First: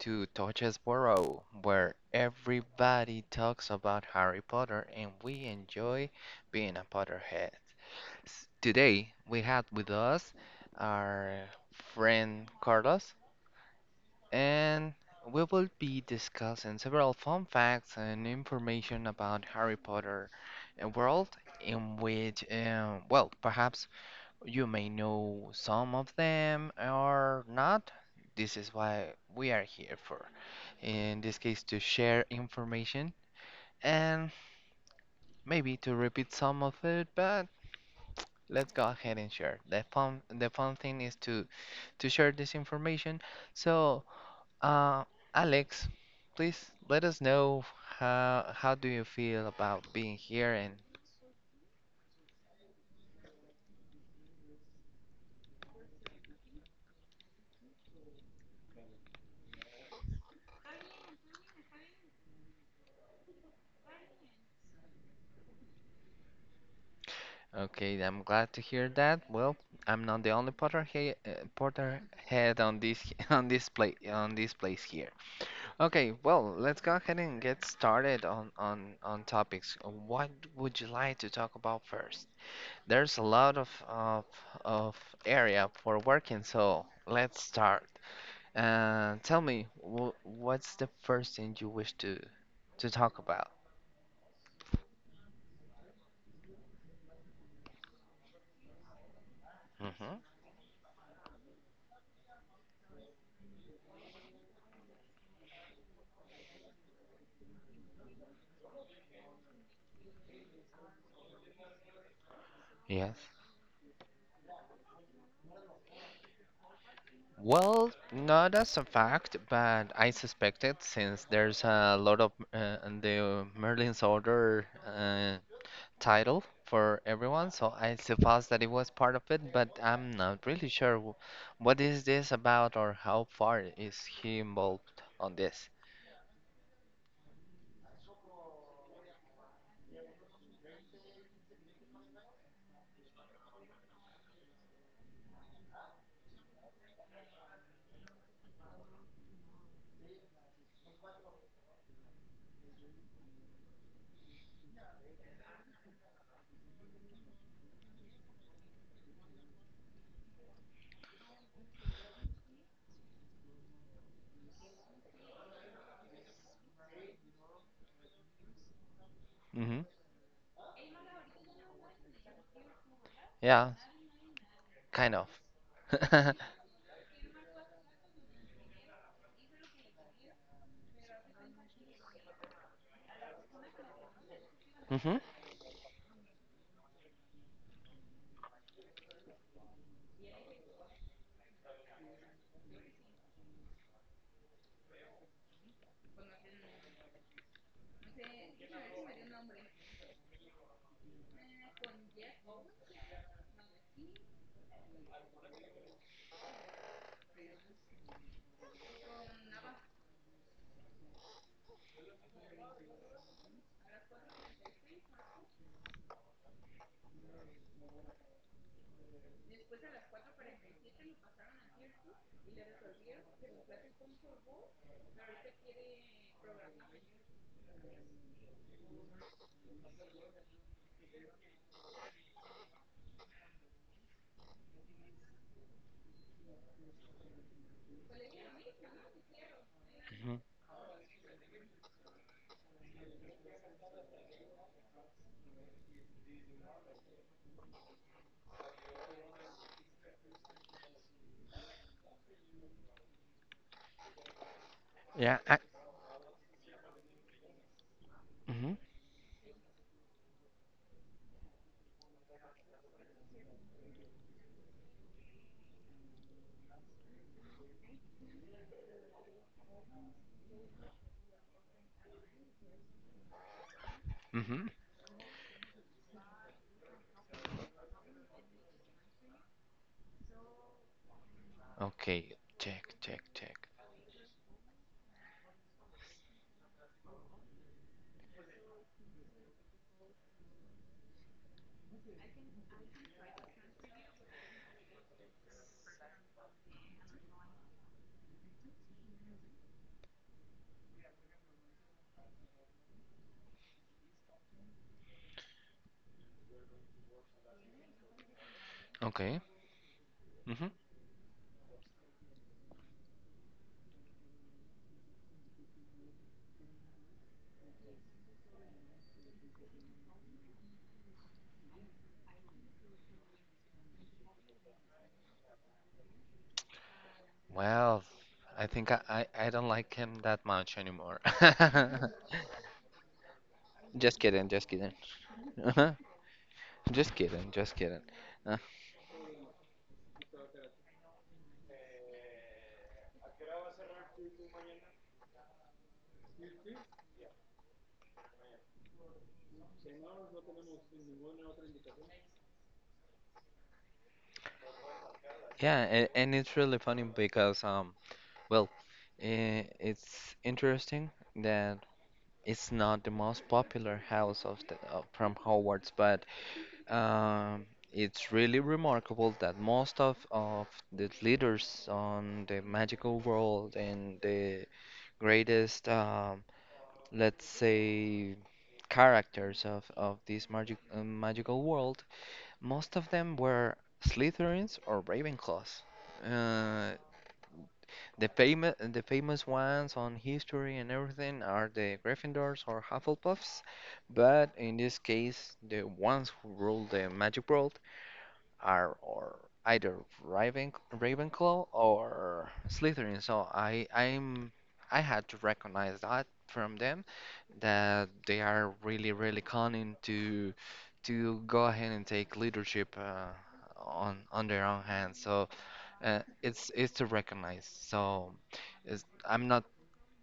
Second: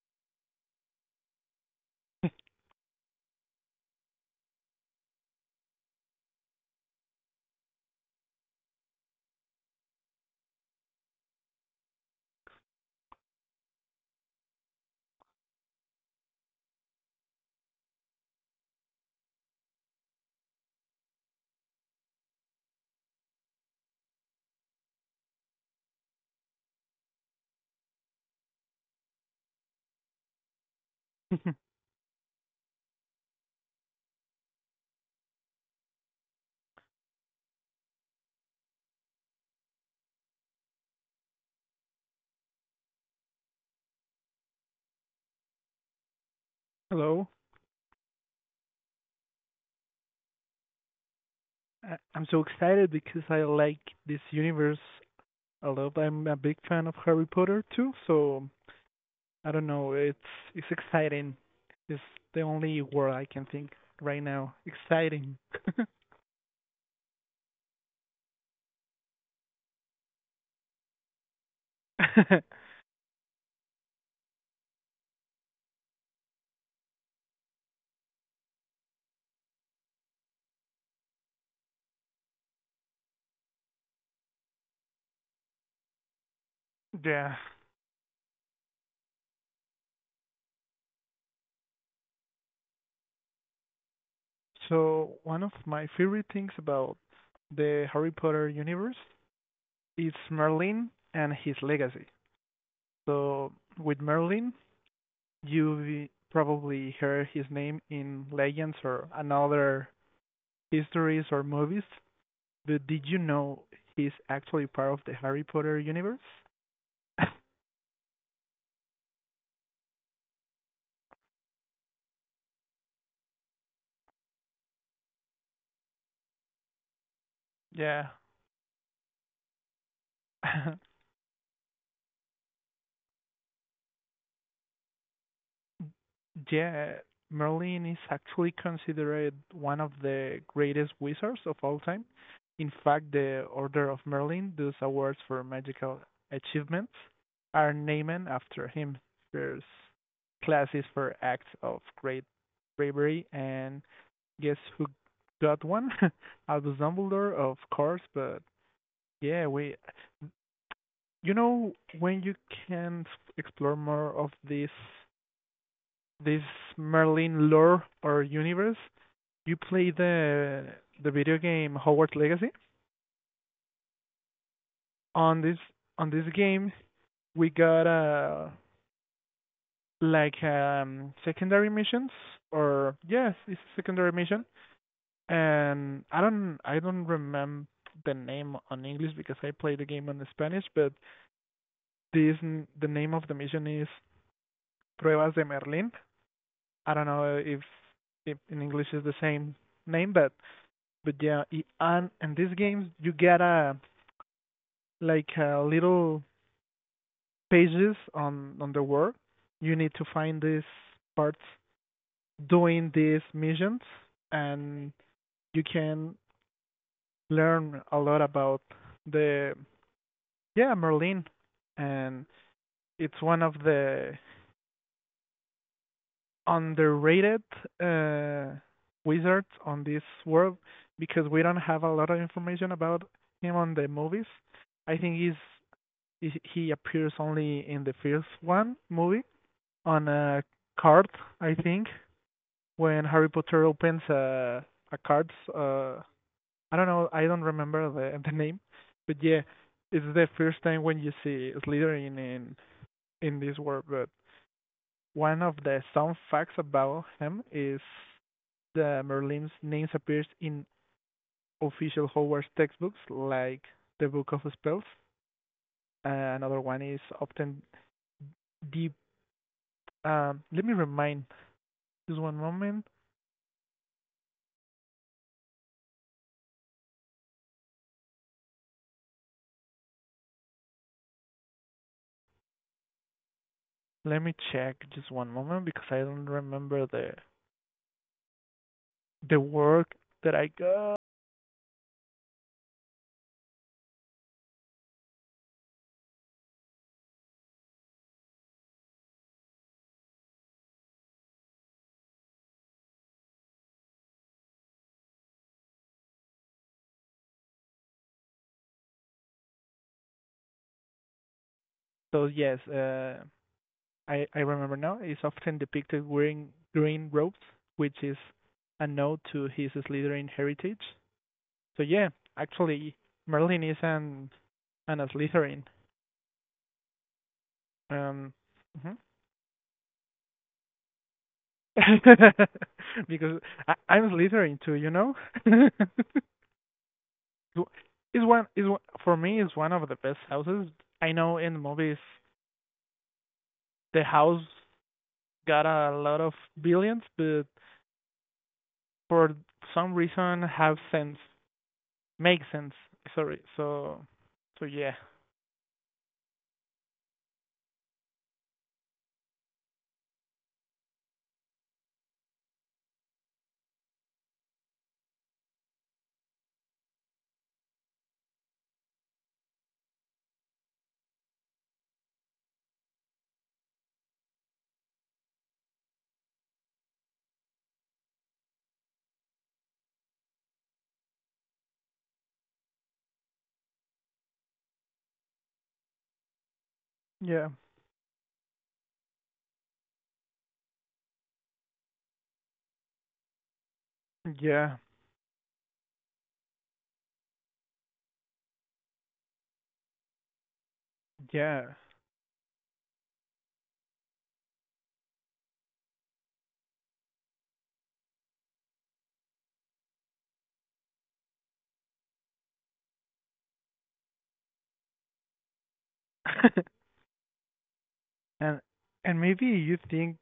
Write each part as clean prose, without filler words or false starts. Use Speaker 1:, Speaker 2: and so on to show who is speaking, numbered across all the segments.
Speaker 1: to Torches Borough, where everybody talks about Harry Potter and we enjoy being a Potterhead. Today, we have with us our friend Carlos, and we will be discussing several fun facts and information about Harry Potter world in which, well, perhaps you may know some of them or not. This is why we are here for. In this case, to share information and maybe to repeat some of it, but let's go ahead and share. The fun thing is to share this information. So, uh, Alex, please let us
Speaker 2: Hello.
Speaker 1: know how do you feel about being here and...
Speaker 2: I'm so excited because I like this universe a lot. I'm a big fan of Harry Potter too, so I don't know. It's exciting. It's the only word I can think right now. Exciting.
Speaker 1: Okay, I'm glad to hear that. Well, I'm not the only Potter head on this on this place here. Okay, well, let's go ahead and get started on on topics. What would you like to talk about first? There's a lot of area for working, so
Speaker 2: Yeah.
Speaker 1: let's start. Tell me, wh what's the first thing you wish to talk about?
Speaker 2: So one of my favorite things about the Harry Potter universe is
Speaker 1: Mm-hmm.
Speaker 2: Merlin and his legacy. So with Merlin, you probably heard his name in legends or another his stories or movies, but did
Speaker 1: Yes.
Speaker 2: you know he's actually part of the Harry Potter universe?
Speaker 1: Well, not as a fact, but I suspect it since there's a lot of in the Merlin's Order title for everyone, so I
Speaker 2: Yeah.
Speaker 1: suppose that it was part of it, but I'm not really sure w what is this about or how far is he involved on this.
Speaker 2: Yeah, Merlin is actually considered one of the greatest wizards of all time. In fact, the Order of Merlin, those awards for magical achievements, are named after him. There's classes for acts of great bravery, and guess who got one? Albus Dumbledore, of course. But yeah, we, you know, when you can explore more of this Merlin lore or universe, you
Speaker 1: Mm-hmm.
Speaker 2: play the video game Hogwarts Legacy.
Speaker 1: Yeah, kind
Speaker 2: On
Speaker 1: of.
Speaker 2: this on this game, we got like secondary missions or yes, it's a secondary mission.
Speaker 1: Mm-hmm.
Speaker 2: And I don't remember the name on English because I play the game in Spanish, but this the name of the mission is Pruebas de Merlin. I don't know if in English is the same name, but yeah, and in these games you get a like a little pages on the world. You need to find these parts doing these missions, and you can learn a lot about the yeah, Merlin, and it's one of the underrated uh, wizards on this world because we don't have a lot of information about him on the movies. I think he appears only in the first one movie on
Speaker 1: hmm
Speaker 2: a card, I think, when Harry Potter opens a card. I don't know, I don't remember the the name, but yeah, it's the first time when you see Slytherin in this world. But
Speaker 1: Yeah.
Speaker 2: one of the some facts about him is
Speaker 1: Mm-hmm.
Speaker 2: the Merlin's names appears in official Hogwarts textbooks like the Book of Spells. Uh, another one is often deep. Let me remind. Just one moment.
Speaker 1: Mm-hmm. Okay. Check, check, check.
Speaker 2: Let me check. Just one moment because I don't remember the work that I got.
Speaker 1: Okay.
Speaker 2: So yes, I remember now. It's often depicted wearing green robes, which is a nod to his Slytherin heritage. So yeah, actually, Merlin is an Slytherin.
Speaker 1: Well,
Speaker 2: Um,
Speaker 1: I think
Speaker 2: mhm.
Speaker 1: I don't like him that much anymore.
Speaker 2: Because I'm
Speaker 1: Just kidding,
Speaker 2: Slytherin
Speaker 1: just
Speaker 2: too,
Speaker 1: kidding.
Speaker 2: you know.
Speaker 1: Uh-huh. Just kidding, just kidding.
Speaker 2: is one
Speaker 1: Uh,
Speaker 2: is one, for me is one of the best houses. I know in movies the house got a lot of billions, but for some reason have sense make sense. Sorry. So yeah.
Speaker 1: yeah, and it's really funny because well, it's interesting that it's not the most popular house of the, from Hogwarts, but um, it's really remarkable that most of the leaders on the magical world and the greatest let's say characters of this magical world, most of them were Slytherins or Ravenclaws. Uh,
Speaker 2: Yeah,
Speaker 1: the famous ones on history and everything are the Gryffindors or Hufflepuffs, but in
Speaker 2: yeah,
Speaker 1: this case, the ones who rule the magic world are or either Ravenclaw
Speaker 2: yeah.
Speaker 1: or Slytherin. So I I had to recognize that from them that they are really really cunning to go ahead and take leadership on their own hands. So it's to recognize. So
Speaker 2: And
Speaker 1: it's,
Speaker 2: and
Speaker 1: I'm
Speaker 2: maybe
Speaker 1: not.
Speaker 2: you think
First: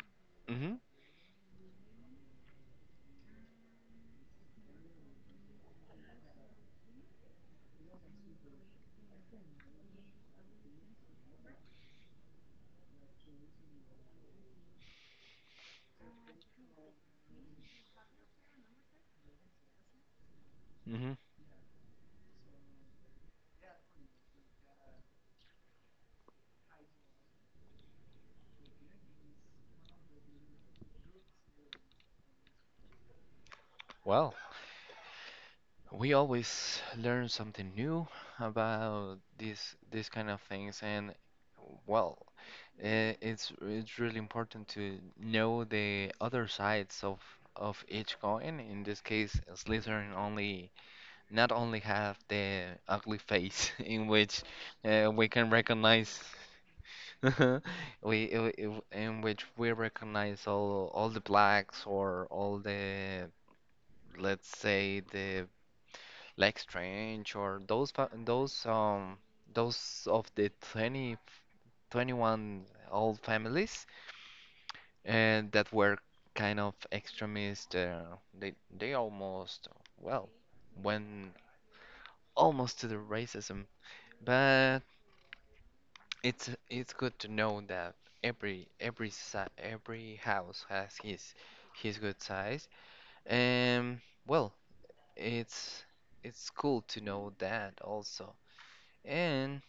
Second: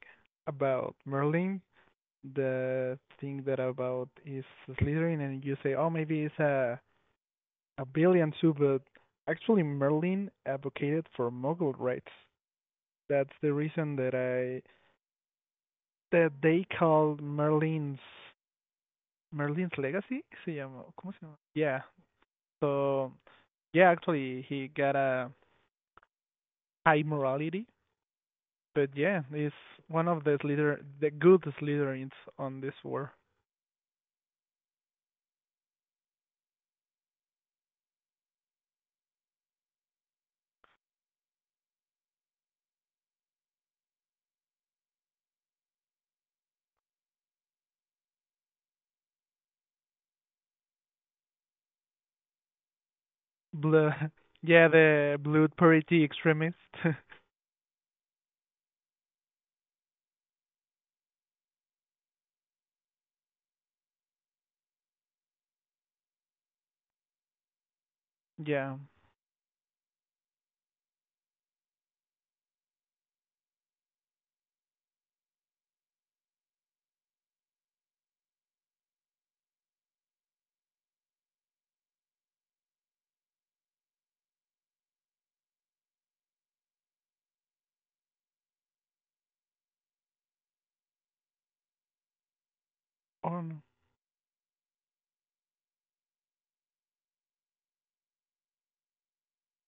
Speaker 1: Hmm
Speaker 2: about Merlin, the thing that about is Slytherin, and you say, oh, maybe it's a brilliant Subud. Actually, Merlin advocated for Mughal rights. That's the reason that I that they called Merlin's Legacy. Se llama,
Speaker 1: hmm
Speaker 2: ¿cómo se llama? Yeah. So yeah, actually, he got a high morality, but yeah, he's one of the good Slytherins on this war.
Speaker 1: Well, we always learn something new about these kind of things, and well, it's really important to know the other sides of each coin. In this case, Slytherin only not only have the ugly face
Speaker 2: Blue,
Speaker 1: in which
Speaker 2: yeah, the
Speaker 1: we can
Speaker 2: blood purity
Speaker 1: recognize
Speaker 2: extremist.
Speaker 1: in which we recognize all the blacks or all the let's say the Black Strange or
Speaker 2: Yeah.
Speaker 1: those of the twenty twenty one old families and that were kind of extremist. They almost well went almost to the racism, but it's good to know that every si every house has his good size,
Speaker 2: Or
Speaker 1: and well, it's it's cool to know that also. And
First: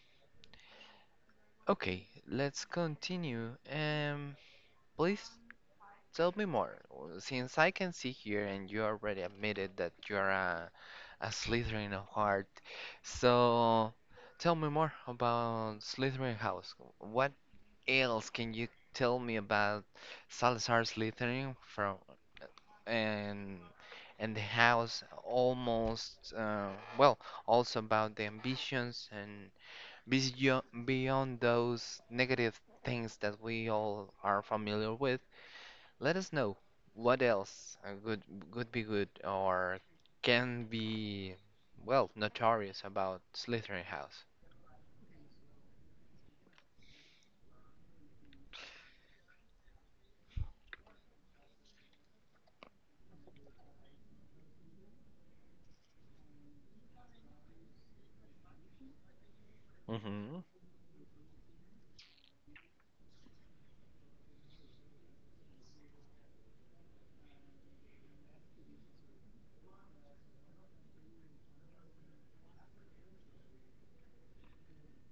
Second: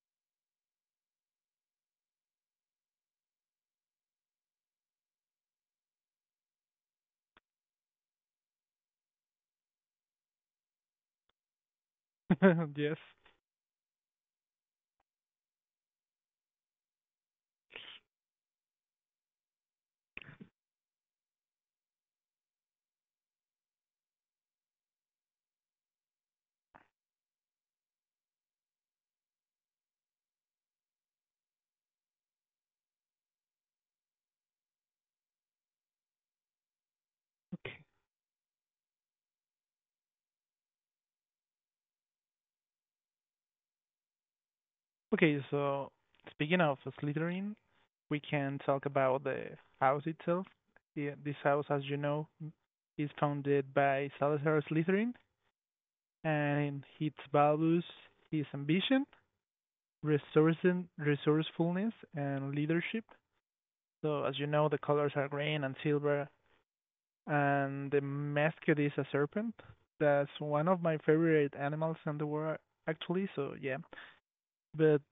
Speaker 1: okay, let's continue. Please tell me more. Since I can see here and you already admitted that you're a Slytherin of heart,
Speaker 2: no. Yes.
Speaker 1: so tell me more about Slytherin House. What else can you tell me about Salazar Slytherin from and and the house almost well also about the ambitions and beyond those negative things that we all are familiar with, let us know what
Speaker 2: Okay.
Speaker 1: else could be good or can be, well, notorious about Slytherin House.
Speaker 2: Okay, so speaking of Slytherin, we can talk about the house itself. Yeah, this house, as you know, is founded by Salazar Slytherin, and its values his ambition,
Speaker 1: Mm-hmm.
Speaker 2: resourcefulness, and leadership. So, as you know, the colors are green and silver, and the mascot is a serpent. That's one of my favorite animals in the world, actually. So, yeah. But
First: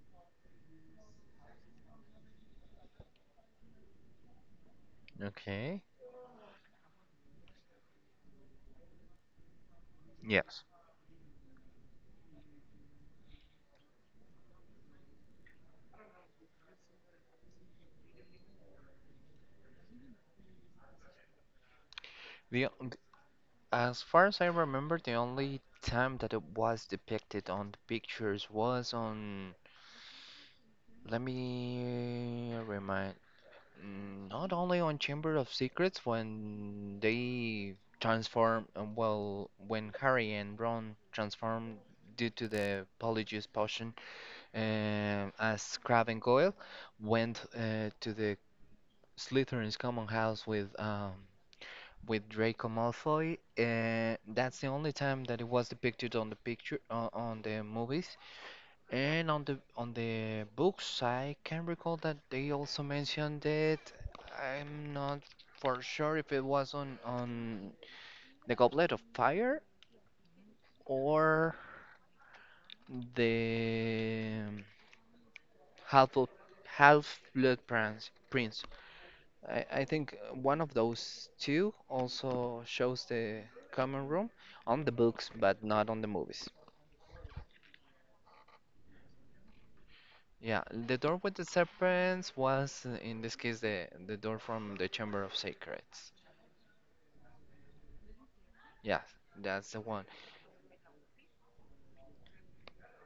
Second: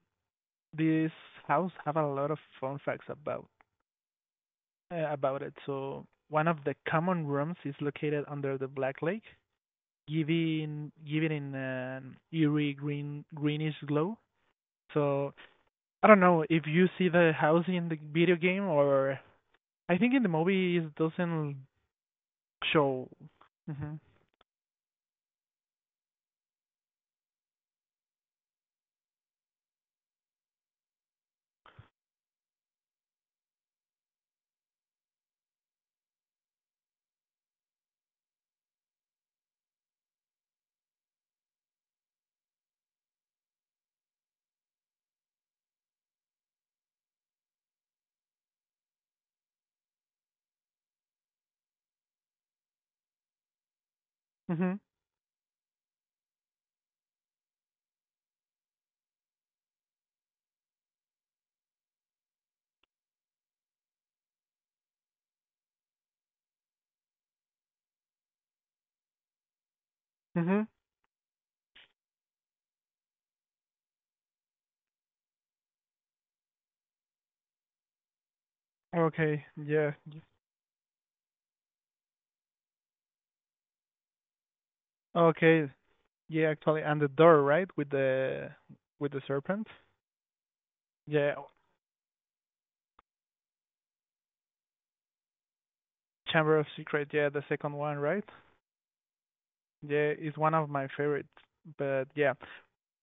Speaker 2: this house have a lot of fun facts about it.
Speaker 1: Okay.
Speaker 2: So one of the common rooms is located under the Black Lake,
Speaker 1: Yes.
Speaker 2: giving in an eerie greenish glow. So I don't know if you see the house in the video game or I think in the movie it doesn't
Speaker 1: The, o- th-
Speaker 2: show. Mhm.
Speaker 1: as far as I remember, the only time that it was depicted on the pictures was on... Let me remind. Mm, not only on Chamber of Secrets when they transform, well, when Harry and Ron transform due to the Polyjuice potion, as Crab and Goyle went to the Slytherin's common house with Draco Malfoy. That's the
Speaker 2: Mhm.
Speaker 1: only time that it was depicted on the picture on the movies. And on the books, I can recall that they also mentioned it. I'm not for sure if it was on the Goblet of Fire
Speaker 2: Mhm.
Speaker 1: or the Half of Half Blood Prince. Prince.
Speaker 2: Okay.
Speaker 1: I
Speaker 2: Yeah.
Speaker 1: think one of those two also shows the common room on the books, but
Speaker 2: Okay.
Speaker 1: not on the movies.
Speaker 2: Yeah, actually, and the door, right, with the serpent.
Speaker 1: Yeah, the door with
Speaker 2: Yeah.
Speaker 1: the serpents was, in this case, the door from the Chamber of Secrets.
Speaker 2: Chamber of Secret. Yeah, the second one, right?
Speaker 1: Yeah, that's the one.
Speaker 2: Yeah, it's one of my favorites. But yeah,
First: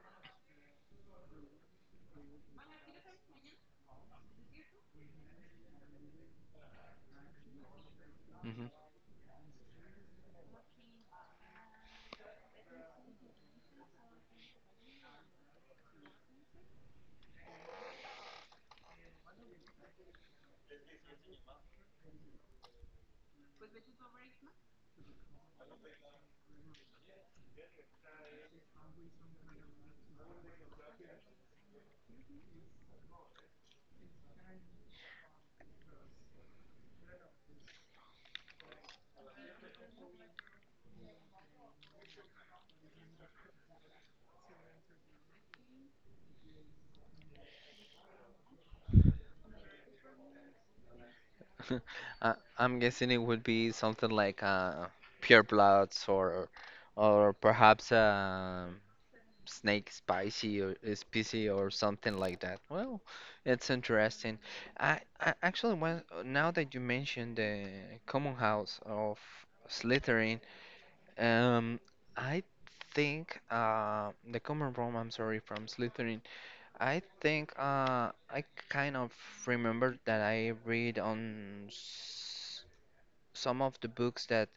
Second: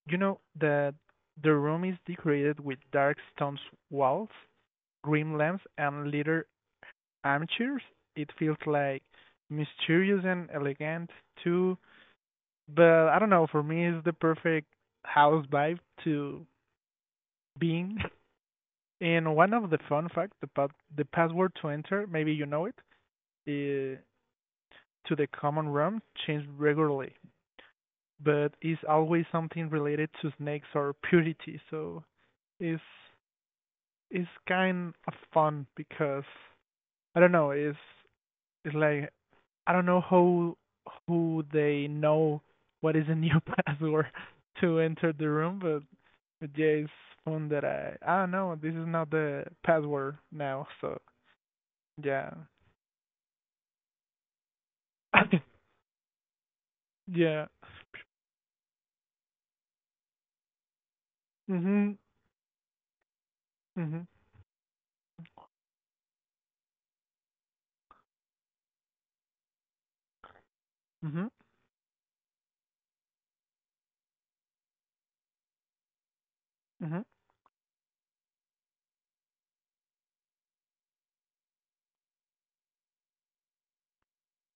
Speaker 2: you know the room is decorated with dark stone walls, green lamps, and leather armchairs. It feels
Speaker 1: Hmm
Speaker 2: like mysterious and elegant too. But I don't know. For me, it's the perfect house vibe to be in. And one of the fun facts about the password to enter, maybe you know it, uh, to the common room changed regularly. But it's always something related to snakes or purity. So it's it's kind of fun because I don't know. It's like I don't know how who they know what is a new password to enter the room, but yeah, it's fun that I don't know. This is not the password now, so yeah.
Speaker 1: I'm guessing it would be something like Pure Bloods or
Speaker 2: Yeah.
Speaker 1: perhaps Snake Spicy or Spicy or
Speaker 2: Mhm.
Speaker 1: something like that. Well, it's
Speaker 2: Mhm.
Speaker 1: interesting. I actually want now that you mentioned the common house of Slytherin,
Speaker 2: Mhm.
Speaker 1: um, I think the common room. I'm sorry, from Slytherin. I
Speaker 2: Mhm.
Speaker 1: think I kind of remember that I read on s some of the books that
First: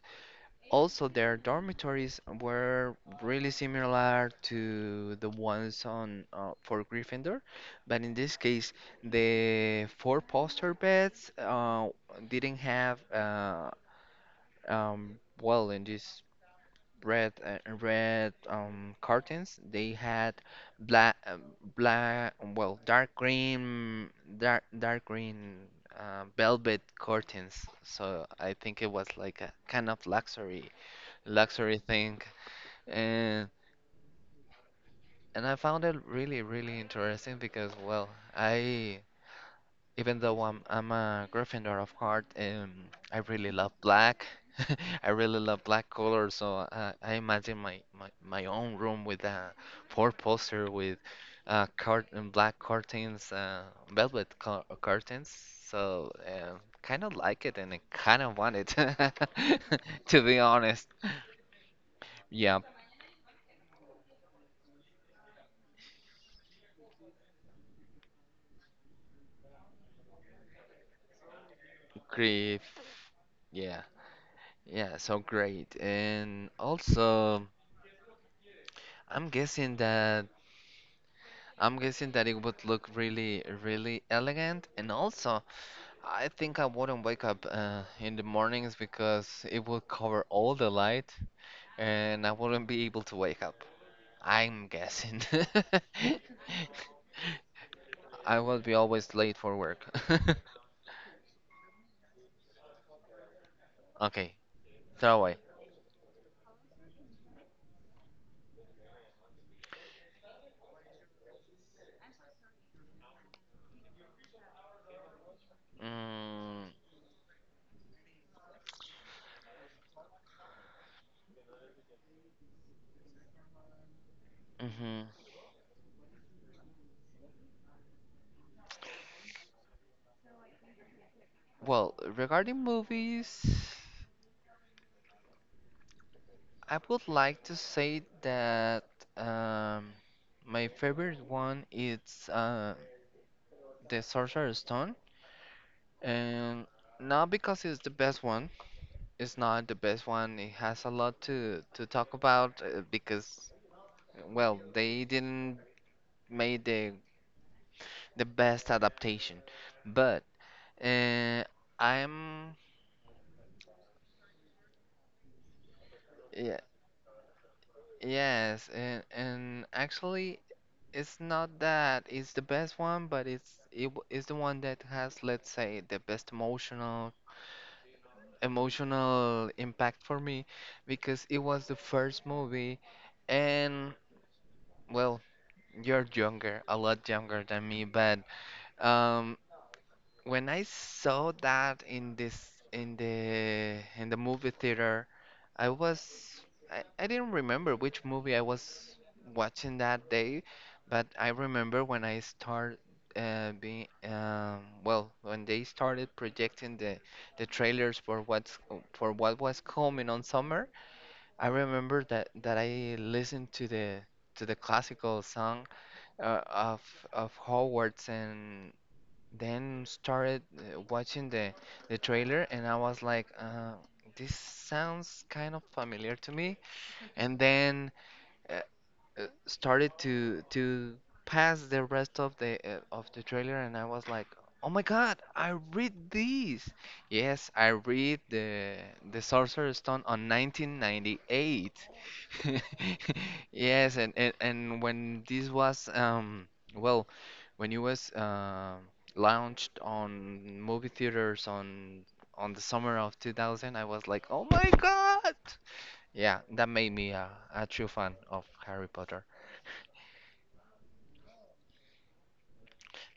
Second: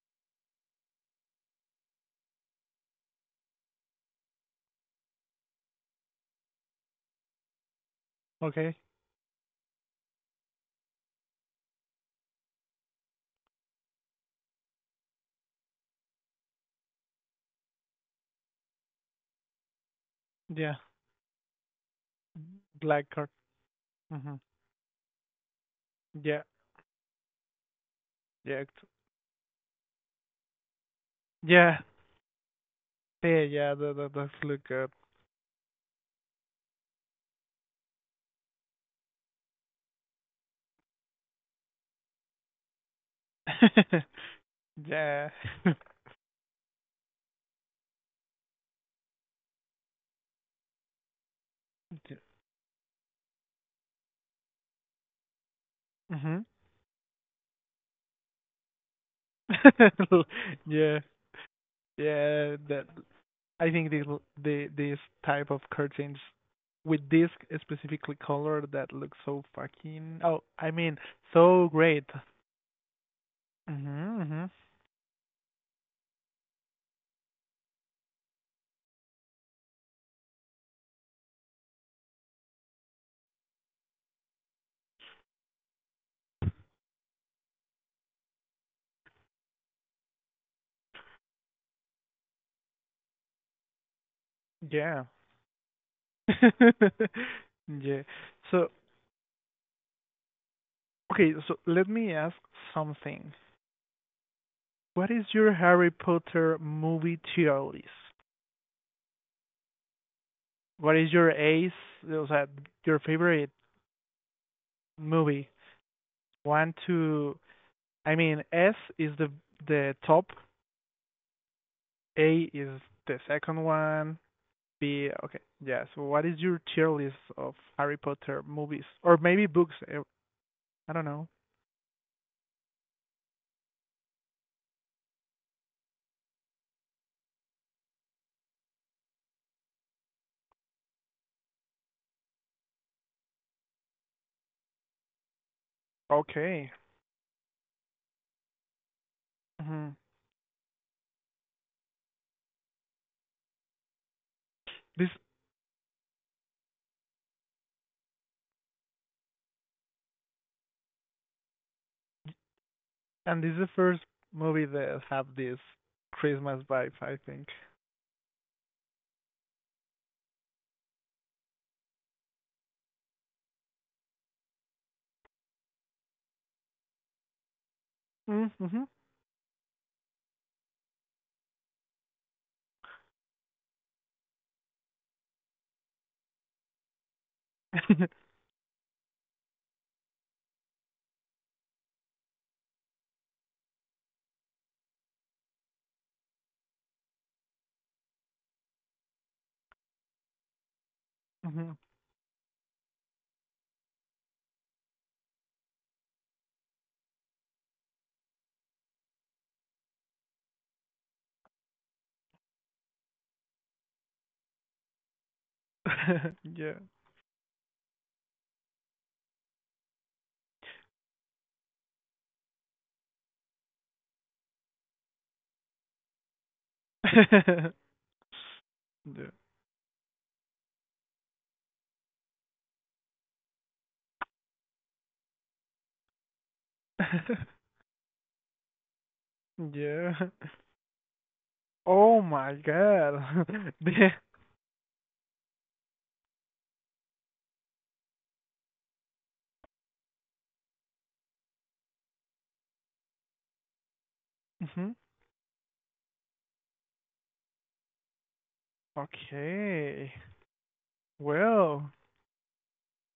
Speaker 1: also their dormitories were really similar to the ones on for Gryffindor, but in this case,
Speaker 2: Okay.
Speaker 1: the four-poster beds didn't have well in this red curtains. They had
Speaker 2: Yeah.
Speaker 1: black uh, black well
Speaker 2: Black
Speaker 1: dark
Speaker 2: card.
Speaker 1: green
Speaker 2: Mhm.
Speaker 1: dark green
Speaker 2: Yeah,
Speaker 1: velvet curtains. So I
Speaker 2: yeah,
Speaker 1: think it was like a kind of luxury
Speaker 2: yeah,
Speaker 1: thing
Speaker 2: yeah,
Speaker 1: and
Speaker 2: yeah. That does look good.
Speaker 1: and I found it really really interesting because well I even though I'm a Gryffindor of heart, I really love black. I
Speaker 2: Yeah.
Speaker 1: really love black color, so I imagine my own room with a four poster with cart black curtains, velvet curtains. So
Speaker 2: Mhm.
Speaker 1: kind of like it, and I kind of want it, to be honest.
Speaker 2: Yeah, yeah.
Speaker 1: Yeah,
Speaker 2: That, I think, this type of curtains with this specifically color that looks so fucking. Oh, I mean, so great.
Speaker 1: grief. Yeah,
Speaker 2: Mhm. Mhm.
Speaker 1: yeah, so great. And also, I'm guessing that... I'm guessing that it would look really, really elegant. And also, I think I wouldn't wake up in the mornings because it would cover all the light and I wouldn't be able to wake up. I'm
Speaker 2: Yeah.
Speaker 1: guessing.
Speaker 2: Yeah.
Speaker 1: I will
Speaker 2: So
Speaker 1: be always late for work.
Speaker 2: okay. So let me ask something.
Speaker 1: Okay,
Speaker 2: ¿What
Speaker 1: throw
Speaker 2: is
Speaker 1: away.
Speaker 2: your Harry Potter movie tier list? What is your ace, o sea, your favorite movie?
Speaker 1: Mm,
Speaker 2: One to, I mean, S is the top, A is the second one,
Speaker 1: hmm
Speaker 2: B, okay, yeah. So what is your tier list of Harry Potter movies or maybe books? I don't know.
Speaker 1: Well, regarding movies, I would like to say that um, my favorite one is... the Sorcerer's Stone, and
Speaker 2: Okay.
Speaker 1: not because it's the best one. It's not the
Speaker 2: hmm
Speaker 1: best one. It has a lot to talk about because, well, they
Speaker 2: This
Speaker 1: didn't make the best adaptation. But uh, I'm
Speaker 2: this is the first movie that have this
Speaker 1: yeah,
Speaker 2: Christmas vibe, I think.
Speaker 1: yes, and actually, it's not that it's the best one, but is the one that has, let's say, the best
Speaker 2: Mm-hmm.
Speaker 1: emotional impact for me because it was the first movie and well you're younger a lot younger than me but um when I saw that in the movie theater, I was I didn't remember which movie I was watching that day, but I
Speaker 2: Hmm.
Speaker 1: remember when I start being well when they started projecting the trailers for what was coming on summer. I remember that I listened to the classical song uh,
Speaker 2: Yeah.
Speaker 1: of of Howard's and then started watching the trailer and I was like, this sounds kind of familiar to me. And then uh,
Speaker 2: Yeah.
Speaker 1: started to pass the rest of the trailer and I was like, "Oh my God, I read this." Yes, I read the Sorcerer's Stone
Speaker 2: Yeah.
Speaker 1: on 1998.
Speaker 2: Oh my God.
Speaker 1: Yes,
Speaker 2: Yeah.
Speaker 1: and when this was well, when it was launched on movie theaters on the summer of 2000, I was like, "Oh my
Speaker 2: hmm
Speaker 1: God." Yeah, that made me a true fan of Harry Potter.
Speaker 2: Okay. Well,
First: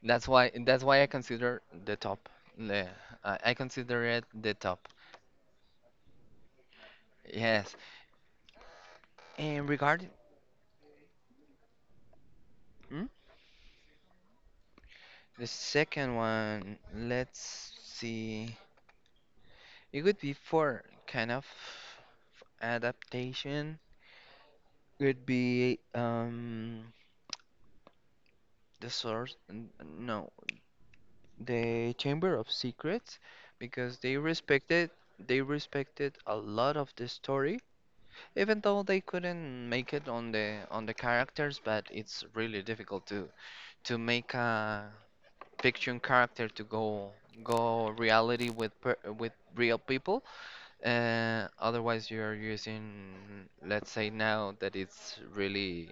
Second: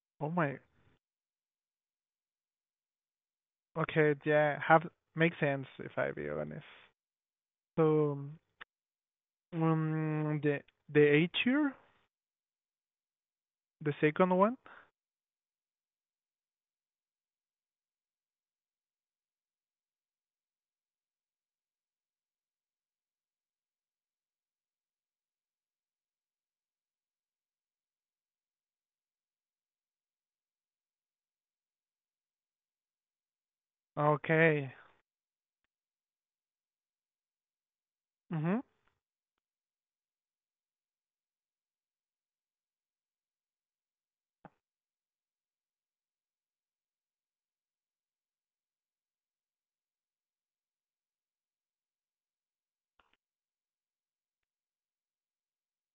Speaker 1: That's
Speaker 2: oh
Speaker 1: why
Speaker 2: my.
Speaker 1: I consider the top. Le- I consider
Speaker 2: Okay,
Speaker 1: it the
Speaker 2: yeah, have
Speaker 1: top.
Speaker 2: makes sense if I be honest.
Speaker 1: Yes.
Speaker 2: So,
Speaker 1: And regarding
Speaker 2: um, the the A tier,
Speaker 1: hmm?
Speaker 2: the second one.
Speaker 1: The second one, let's see. It would be for kind of adaptation. Would be the source n- no, the Chamber of Secrets because
Speaker 2: Okay.
Speaker 1: they respected a lot of the story
Speaker 2: Mhm.
Speaker 1: even though they couldn't make it on the characters but it's really difficult to make a fiction character to go go reality with real people otherwise you're using let's say now that it's really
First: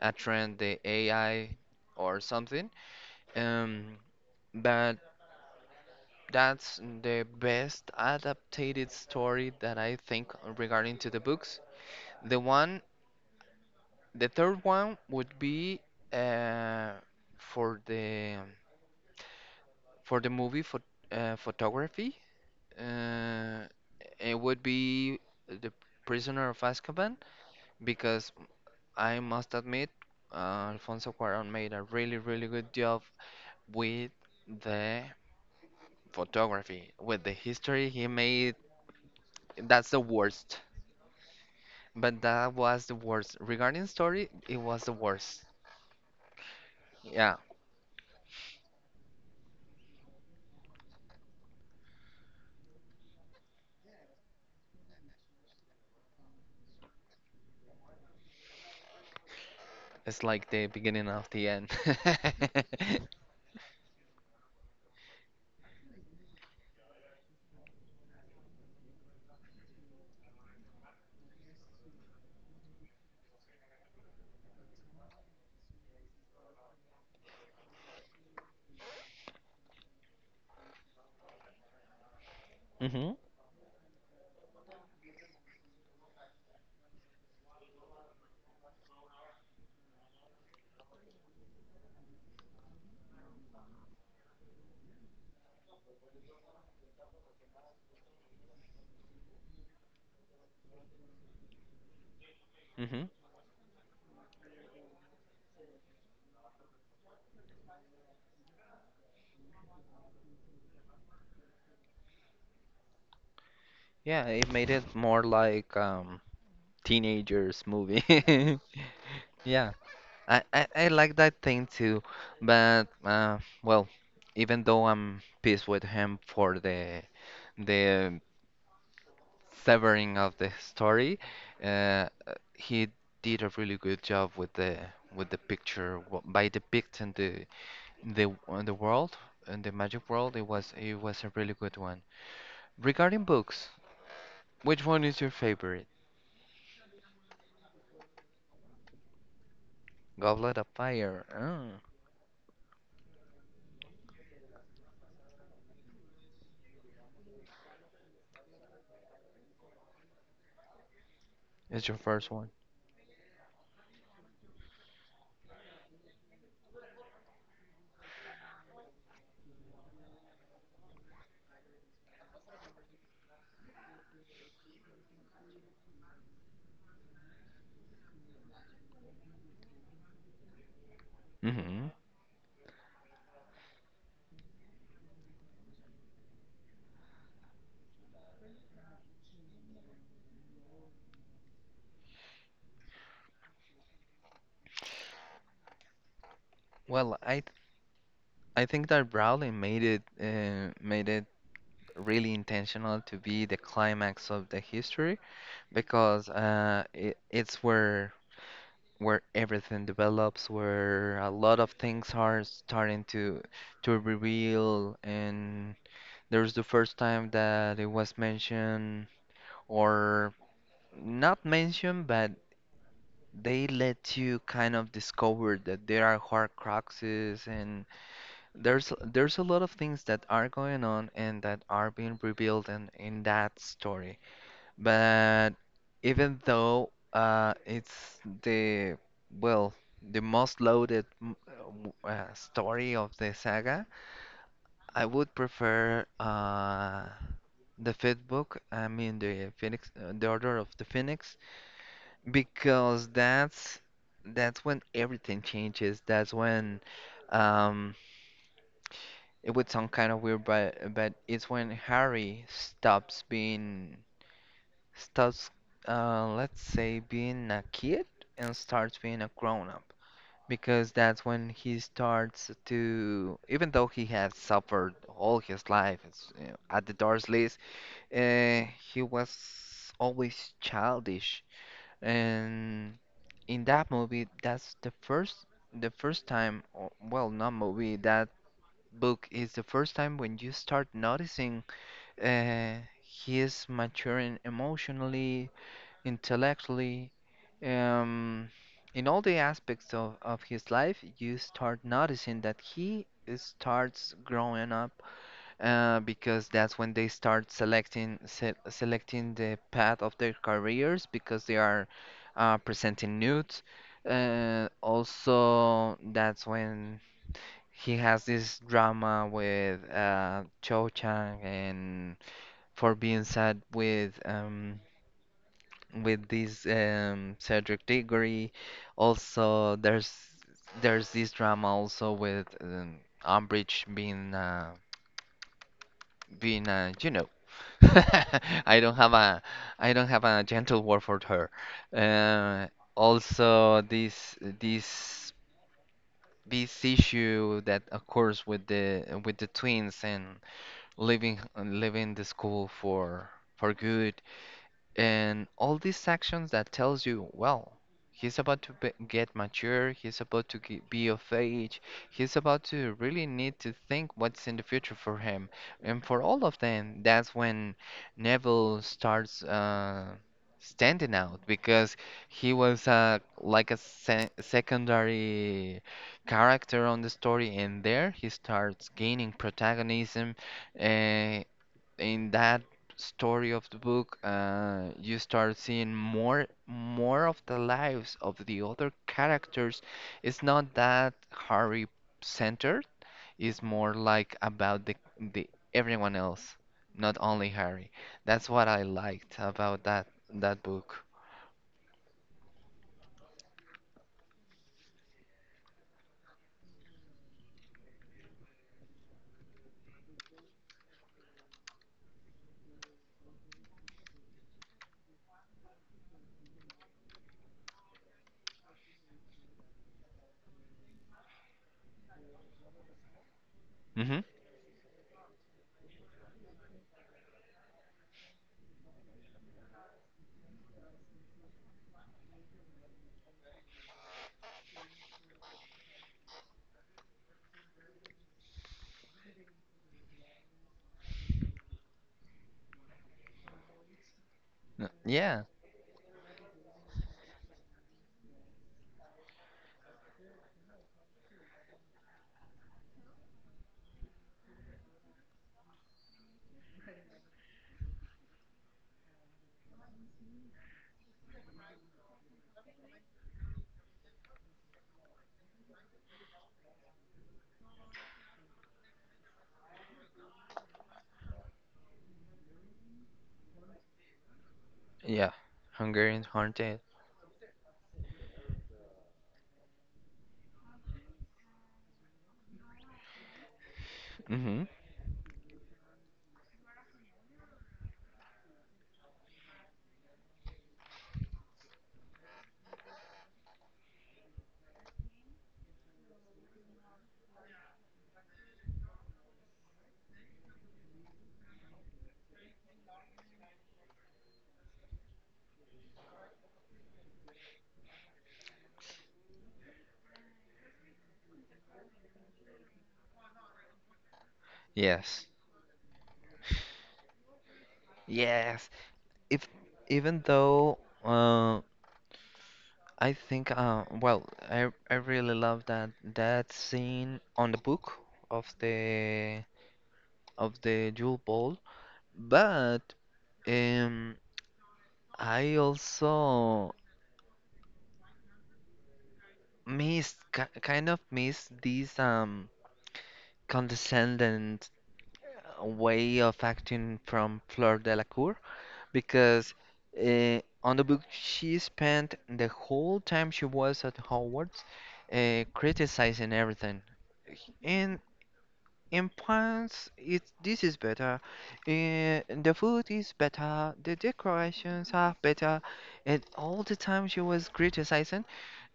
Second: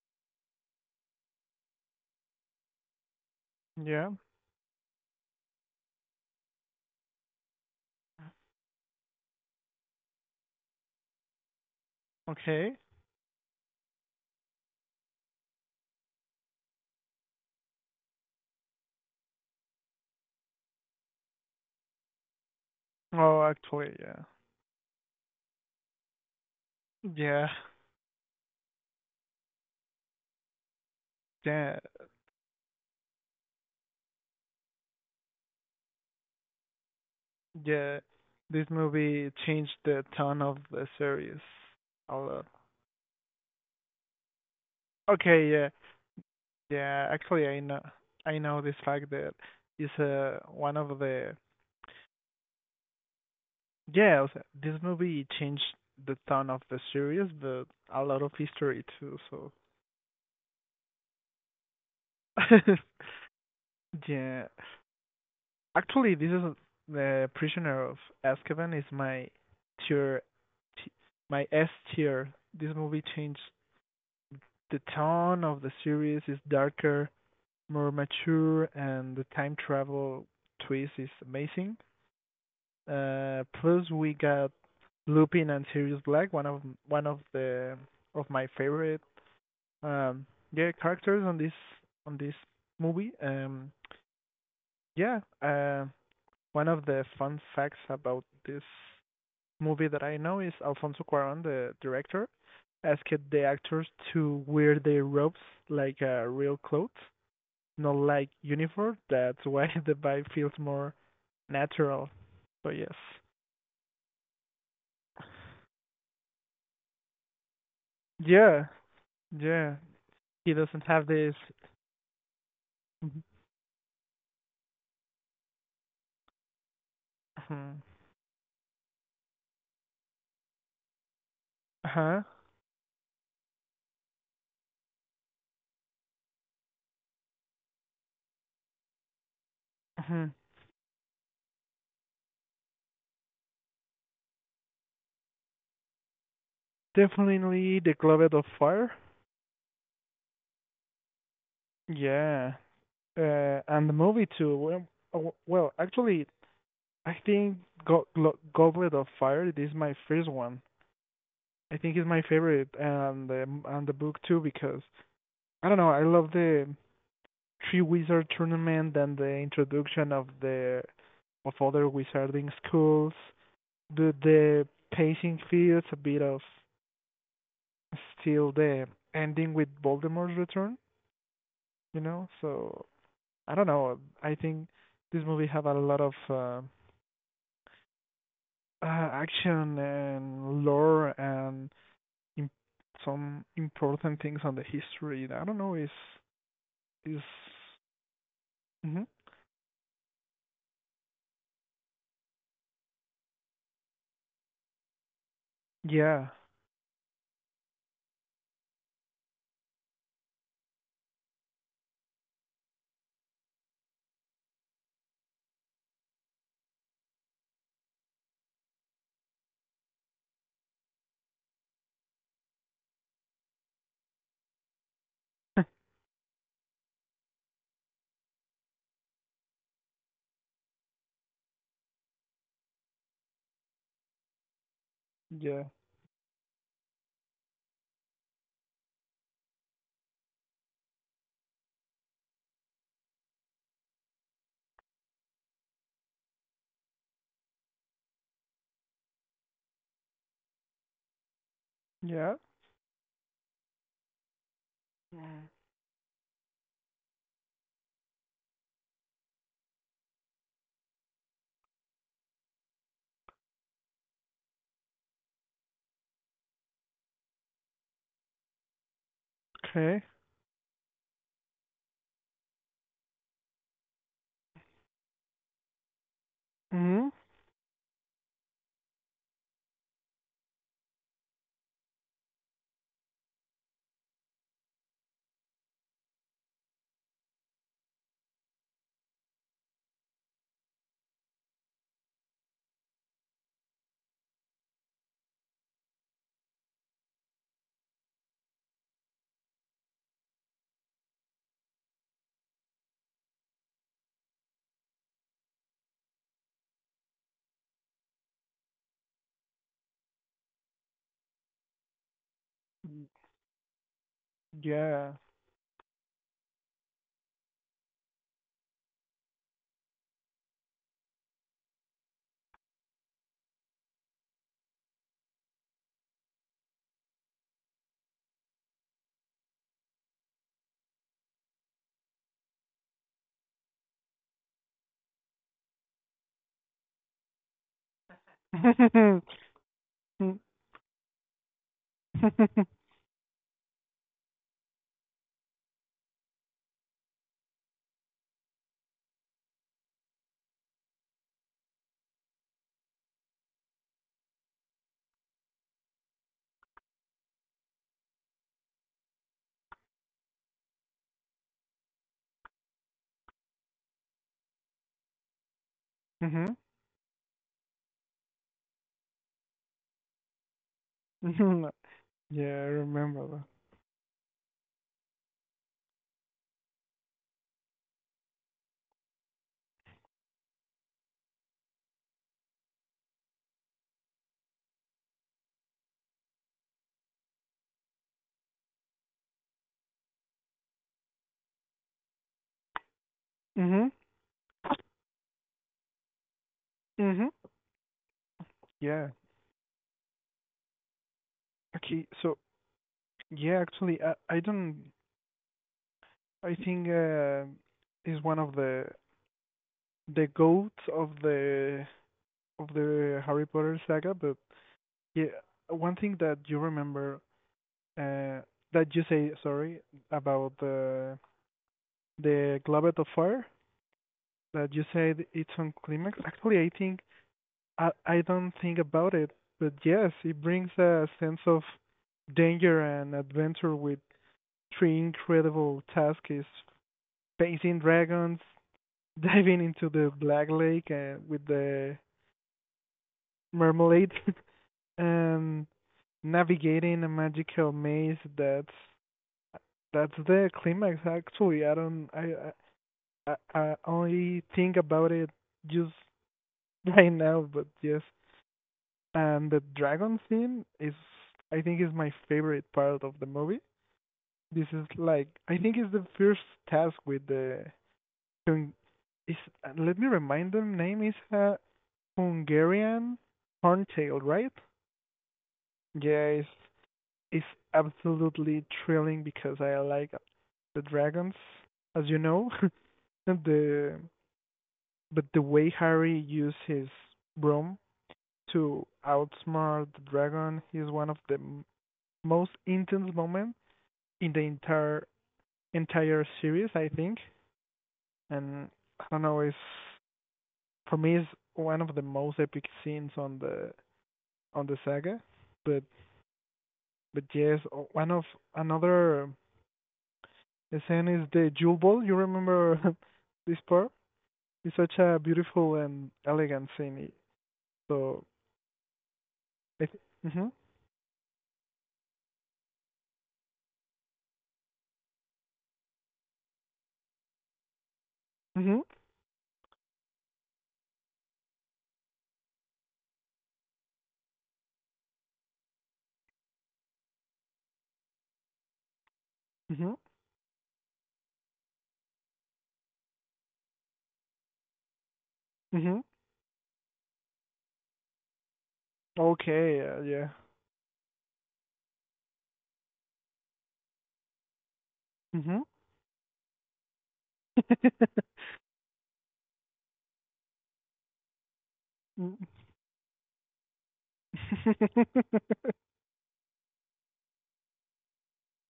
Speaker 1: a trend the AI or something um,
Speaker 2: Yeah.
Speaker 1: but that's the best adapted story that I think regarding to the books the
Speaker 2: Okay.
Speaker 1: one. The third one would be uh, for the for the movie phot photography.
Speaker 2: Oh,
Speaker 1: Uh,
Speaker 2: actually, yeah.
Speaker 1: it would be the Prisoner of Azkaban
Speaker 2: Yeah.
Speaker 1: because I must admit, Alfonso Cuarón made
Speaker 2: Yeah.
Speaker 1: a really really good job with the photography, with the history
Speaker 2: Yeah,
Speaker 1: he made.
Speaker 2: this movie changed
Speaker 1: That's the
Speaker 2: the tone of
Speaker 1: worst,
Speaker 2: the series a
Speaker 1: but
Speaker 2: lot.
Speaker 1: that was the worst. Regarding story, it was the worst.
Speaker 2: Okay, yeah, yeah.
Speaker 1: Yeah.
Speaker 2: Actually, I know this fact that is one of the yeah. O sea, this movie changed the tone of the series, but a lot of history too. So
Speaker 1: It's like the beginning of the end.
Speaker 2: yeah, actually, this is the Prisoner of Azkaban is my tier, t- my S tier. This movie changed the tone of the series. Is darker more mature, and the time travel twist is amazing.
Speaker 1: hmm
Speaker 2: Plus we got Lupin and Sirius Black, one of my favorite um yeah characters on this movie. Yeah, one of the fun facts about this movie that I know is Alfonso Cuarón, the director,
Speaker 1: hmm
Speaker 2: asked the actors to wear their robes like real clothes not like uniform. That's why the vibe feels more natural. So yes.
Speaker 1: Yeah, it made it more like teenagers movie.
Speaker 2: Yeah,
Speaker 1: Yeah,
Speaker 2: yeah.
Speaker 1: I,
Speaker 2: He
Speaker 1: I
Speaker 2: doesn't
Speaker 1: I
Speaker 2: have
Speaker 1: like
Speaker 2: this.
Speaker 1: that thing too, but
Speaker 2: Mhm.
Speaker 1: well, even though I'm pissed with him for the severing of the story, uh,
Speaker 2: Uh-huh.
Speaker 1: he did a really good job with the picture by depicting the world and the magic
Speaker 2: Mhm.
Speaker 1: world. It was a really good one. Regarding books, which one is your favorite?
Speaker 2: Definitely the Globet of Fire.
Speaker 1: Goblet of Fire. Oh,
Speaker 2: Yeah. And the movie too. Well, oh, well, actually, I think Goblet of Fire it is my first one. I
Speaker 1: is your
Speaker 2: think it's my
Speaker 1: first one.
Speaker 2: favorite, and the book too because I don't know. I love the three wizard tournament and the introduction of other wizarding schools, the pacing feels a bit of still the ending with Voldemort's return,
Speaker 1: hmm
Speaker 2: you know. So I don't know. I think this movie have a lot of action and lore and imp- some important things on the history. I don't know. Is
Speaker 1: Well,
Speaker 2: is
Speaker 1: I th I think
Speaker 2: mm-hmm.
Speaker 1: that Rowling made it really intentional to be the climax of the history
Speaker 2: Yeah.
Speaker 1: because it's where everything develops, where a lot of things are starting to reveal, and there's the first time that it was mentioned or not mentioned, but they let you kind of discover that there are Horcruxes and there's a lot of things that are going on and that are being revealed in that story. But
Speaker 2: Yeah.
Speaker 1: even though it's the well the most loaded story of the saga, I would prefer the fifth book. I mean the Phoenix, the Order of the Phoenix
Speaker 2: Yeah.
Speaker 1: because that's when everything
Speaker 2: Yeah.
Speaker 1: changes. That's when um it would sound kind of weird, but it's when Harry stops being stops let's say being a kid and starts being a grown up.
Speaker 2: Okay.
Speaker 1: Because that's when he starts to, even though he has suffered all his life it's, you know, at the
Speaker 2: Mhm.
Speaker 1: Dursleys, uh, he was always childish and in that movie, that's the first time, or- well, not movie, that book is the first time when you start noticing, uh, he is maturing emotionally, intellectually, um, in all the aspects of his life, you start noticing that he starts growing up, because that's when they start selecting se selecting the path of their careers because they are presenting nudes.
Speaker 2: Yeah.
Speaker 1: Also, that's when he has this drama with Cho Chang and for being sad with this Cedric Diggory. Also, there's this drama also with Umbridge being being you know I don't have a I don't have a
Speaker 2: Mhm.
Speaker 1: gentle word for her. Uh, also, this issue that occurs with the twins and leaving the school for good, and all these sections that tells you well he's about to be, get mature, he's about to be of age, he's about to really need to think what's in the future for him and for all of them. That's when Neville starts standing out
Speaker 2: Mhm.
Speaker 1: because
Speaker 2: Yeah,
Speaker 1: he
Speaker 2: I
Speaker 1: was
Speaker 2: remember.
Speaker 1: like a secondary character on the story, and there he starts gaining protagonism uh, in that story of the book. Uh, you start seeing more more of the lives of the other characters. It's not that Harry centered. It's
Speaker 2: Mhm.
Speaker 1: more like about the everyone else, not
Speaker 2: Mhm.
Speaker 1: only Harry. That's what I
Speaker 2: Yeah.
Speaker 1: liked about that book.
Speaker 2: Okay. So yeah, actually, I don't. I think is one of the goats of the Harry Potter saga. But yeah, one thing that you remember uh, that you say sorry about the Goblet of Fire
Speaker 1: Mm-hmm.
Speaker 2: that you said it's on climax. Actually, I think I don't think about it, but yes, it brings a sense of danger and adventure with three incredible tasks: facing dragons, diving into the Black Lake with the marmalade,
Speaker 1: Yeah.
Speaker 2: and navigating a magical maze. That's the climax. Actually, I don't I only think about it just right now, but yes, and the dragon scene is, I think, is my favorite part of the movie. This is like, I think, it's the first task with the. Is let me remind them. Name is a Hungarian horntail, right?
Speaker 1: Yeah. Hungarian
Speaker 2: Yeah, it's,
Speaker 1: Haunted.
Speaker 2: it's absolutely thrilling because I like the dragons, as you know. and the
Speaker 1: Mm-hmm.
Speaker 2: but the way Harry used his broom to outsmart the dragon is one of the most intense moments in the entire series, I think. And I don't know, it's for me it's one of the most epic scenes on the saga. But but yes, one of another scene is the jewel ball. You remember this part? It's such a
Speaker 1: Yes.
Speaker 2: beautiful and elegant scene. So
Speaker 1: Yes. If
Speaker 2: I th-
Speaker 1: even
Speaker 2: mhm.
Speaker 1: though. uh, I think, well, I really love that scene on the book of
Speaker 2: Mhm.
Speaker 1: the of the Jewel Ball, but um, I also
Speaker 2: Mhm.
Speaker 1: missed kind of missed this condescendent
Speaker 2: Mhm.
Speaker 1: way of acting from Fleur Delacour because
Speaker 2: Okay, yeah.
Speaker 1: uh, on the book she spent the whole time she was at Hogwarts criticizing everything. And in France, it this is better. Eh,
Speaker 2: Mhm.
Speaker 1: the food is better. The decorations are better. And all the time she was criticizing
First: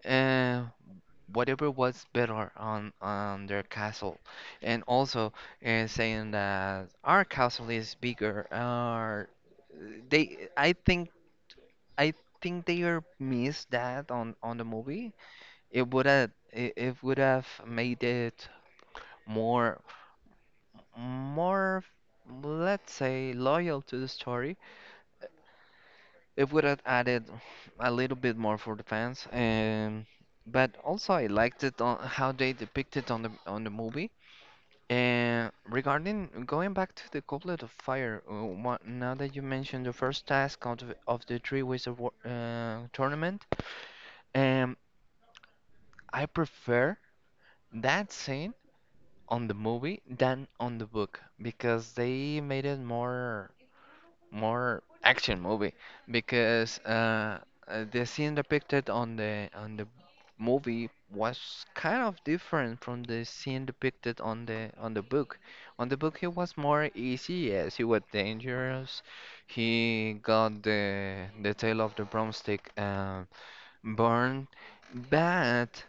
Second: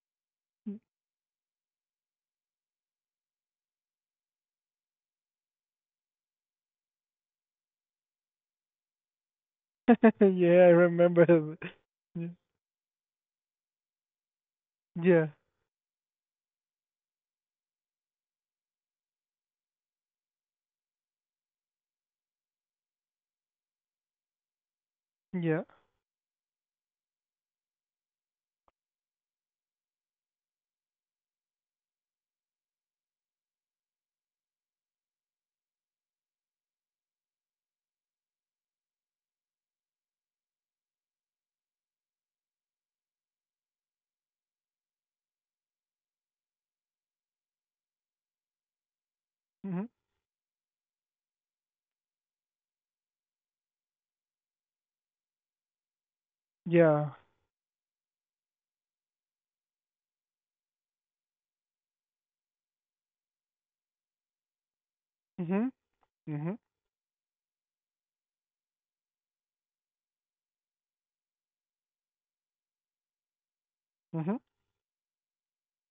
Speaker 1: uh, whatever was better on their castle, and also saying that our castle is bigger. Our they,
Speaker 2: Yeah, I remember.
Speaker 1: I
Speaker 2: Y-
Speaker 1: think they are missed that on the movie.
Speaker 2: Yeah,
Speaker 1: It would have it would have made it more more, of, let's say, loyal to the story.
Speaker 2: yeah,
Speaker 1: It would have added a little bit more for the fans. But also, I liked it on how they depicted on the movie. And regarding going back to the Goblet of Fire, now that you mentioned the first task of of the Three Ways of War, tournament, um, I prefer that scene on the
Speaker 2: mhm,
Speaker 1: movie than on the book because they made it more. More action movie because
Speaker 2: yeah,
Speaker 1: the scene depicted on the movie was kind of different from the scene depicted on the book.
Speaker 2: mhm,
Speaker 1: On the book, it was
Speaker 2: mhm,
Speaker 1: more easy. Yes, he was dangerous. He got the tail of the broomstick
Speaker 2: mhm,
Speaker 1: burned, but.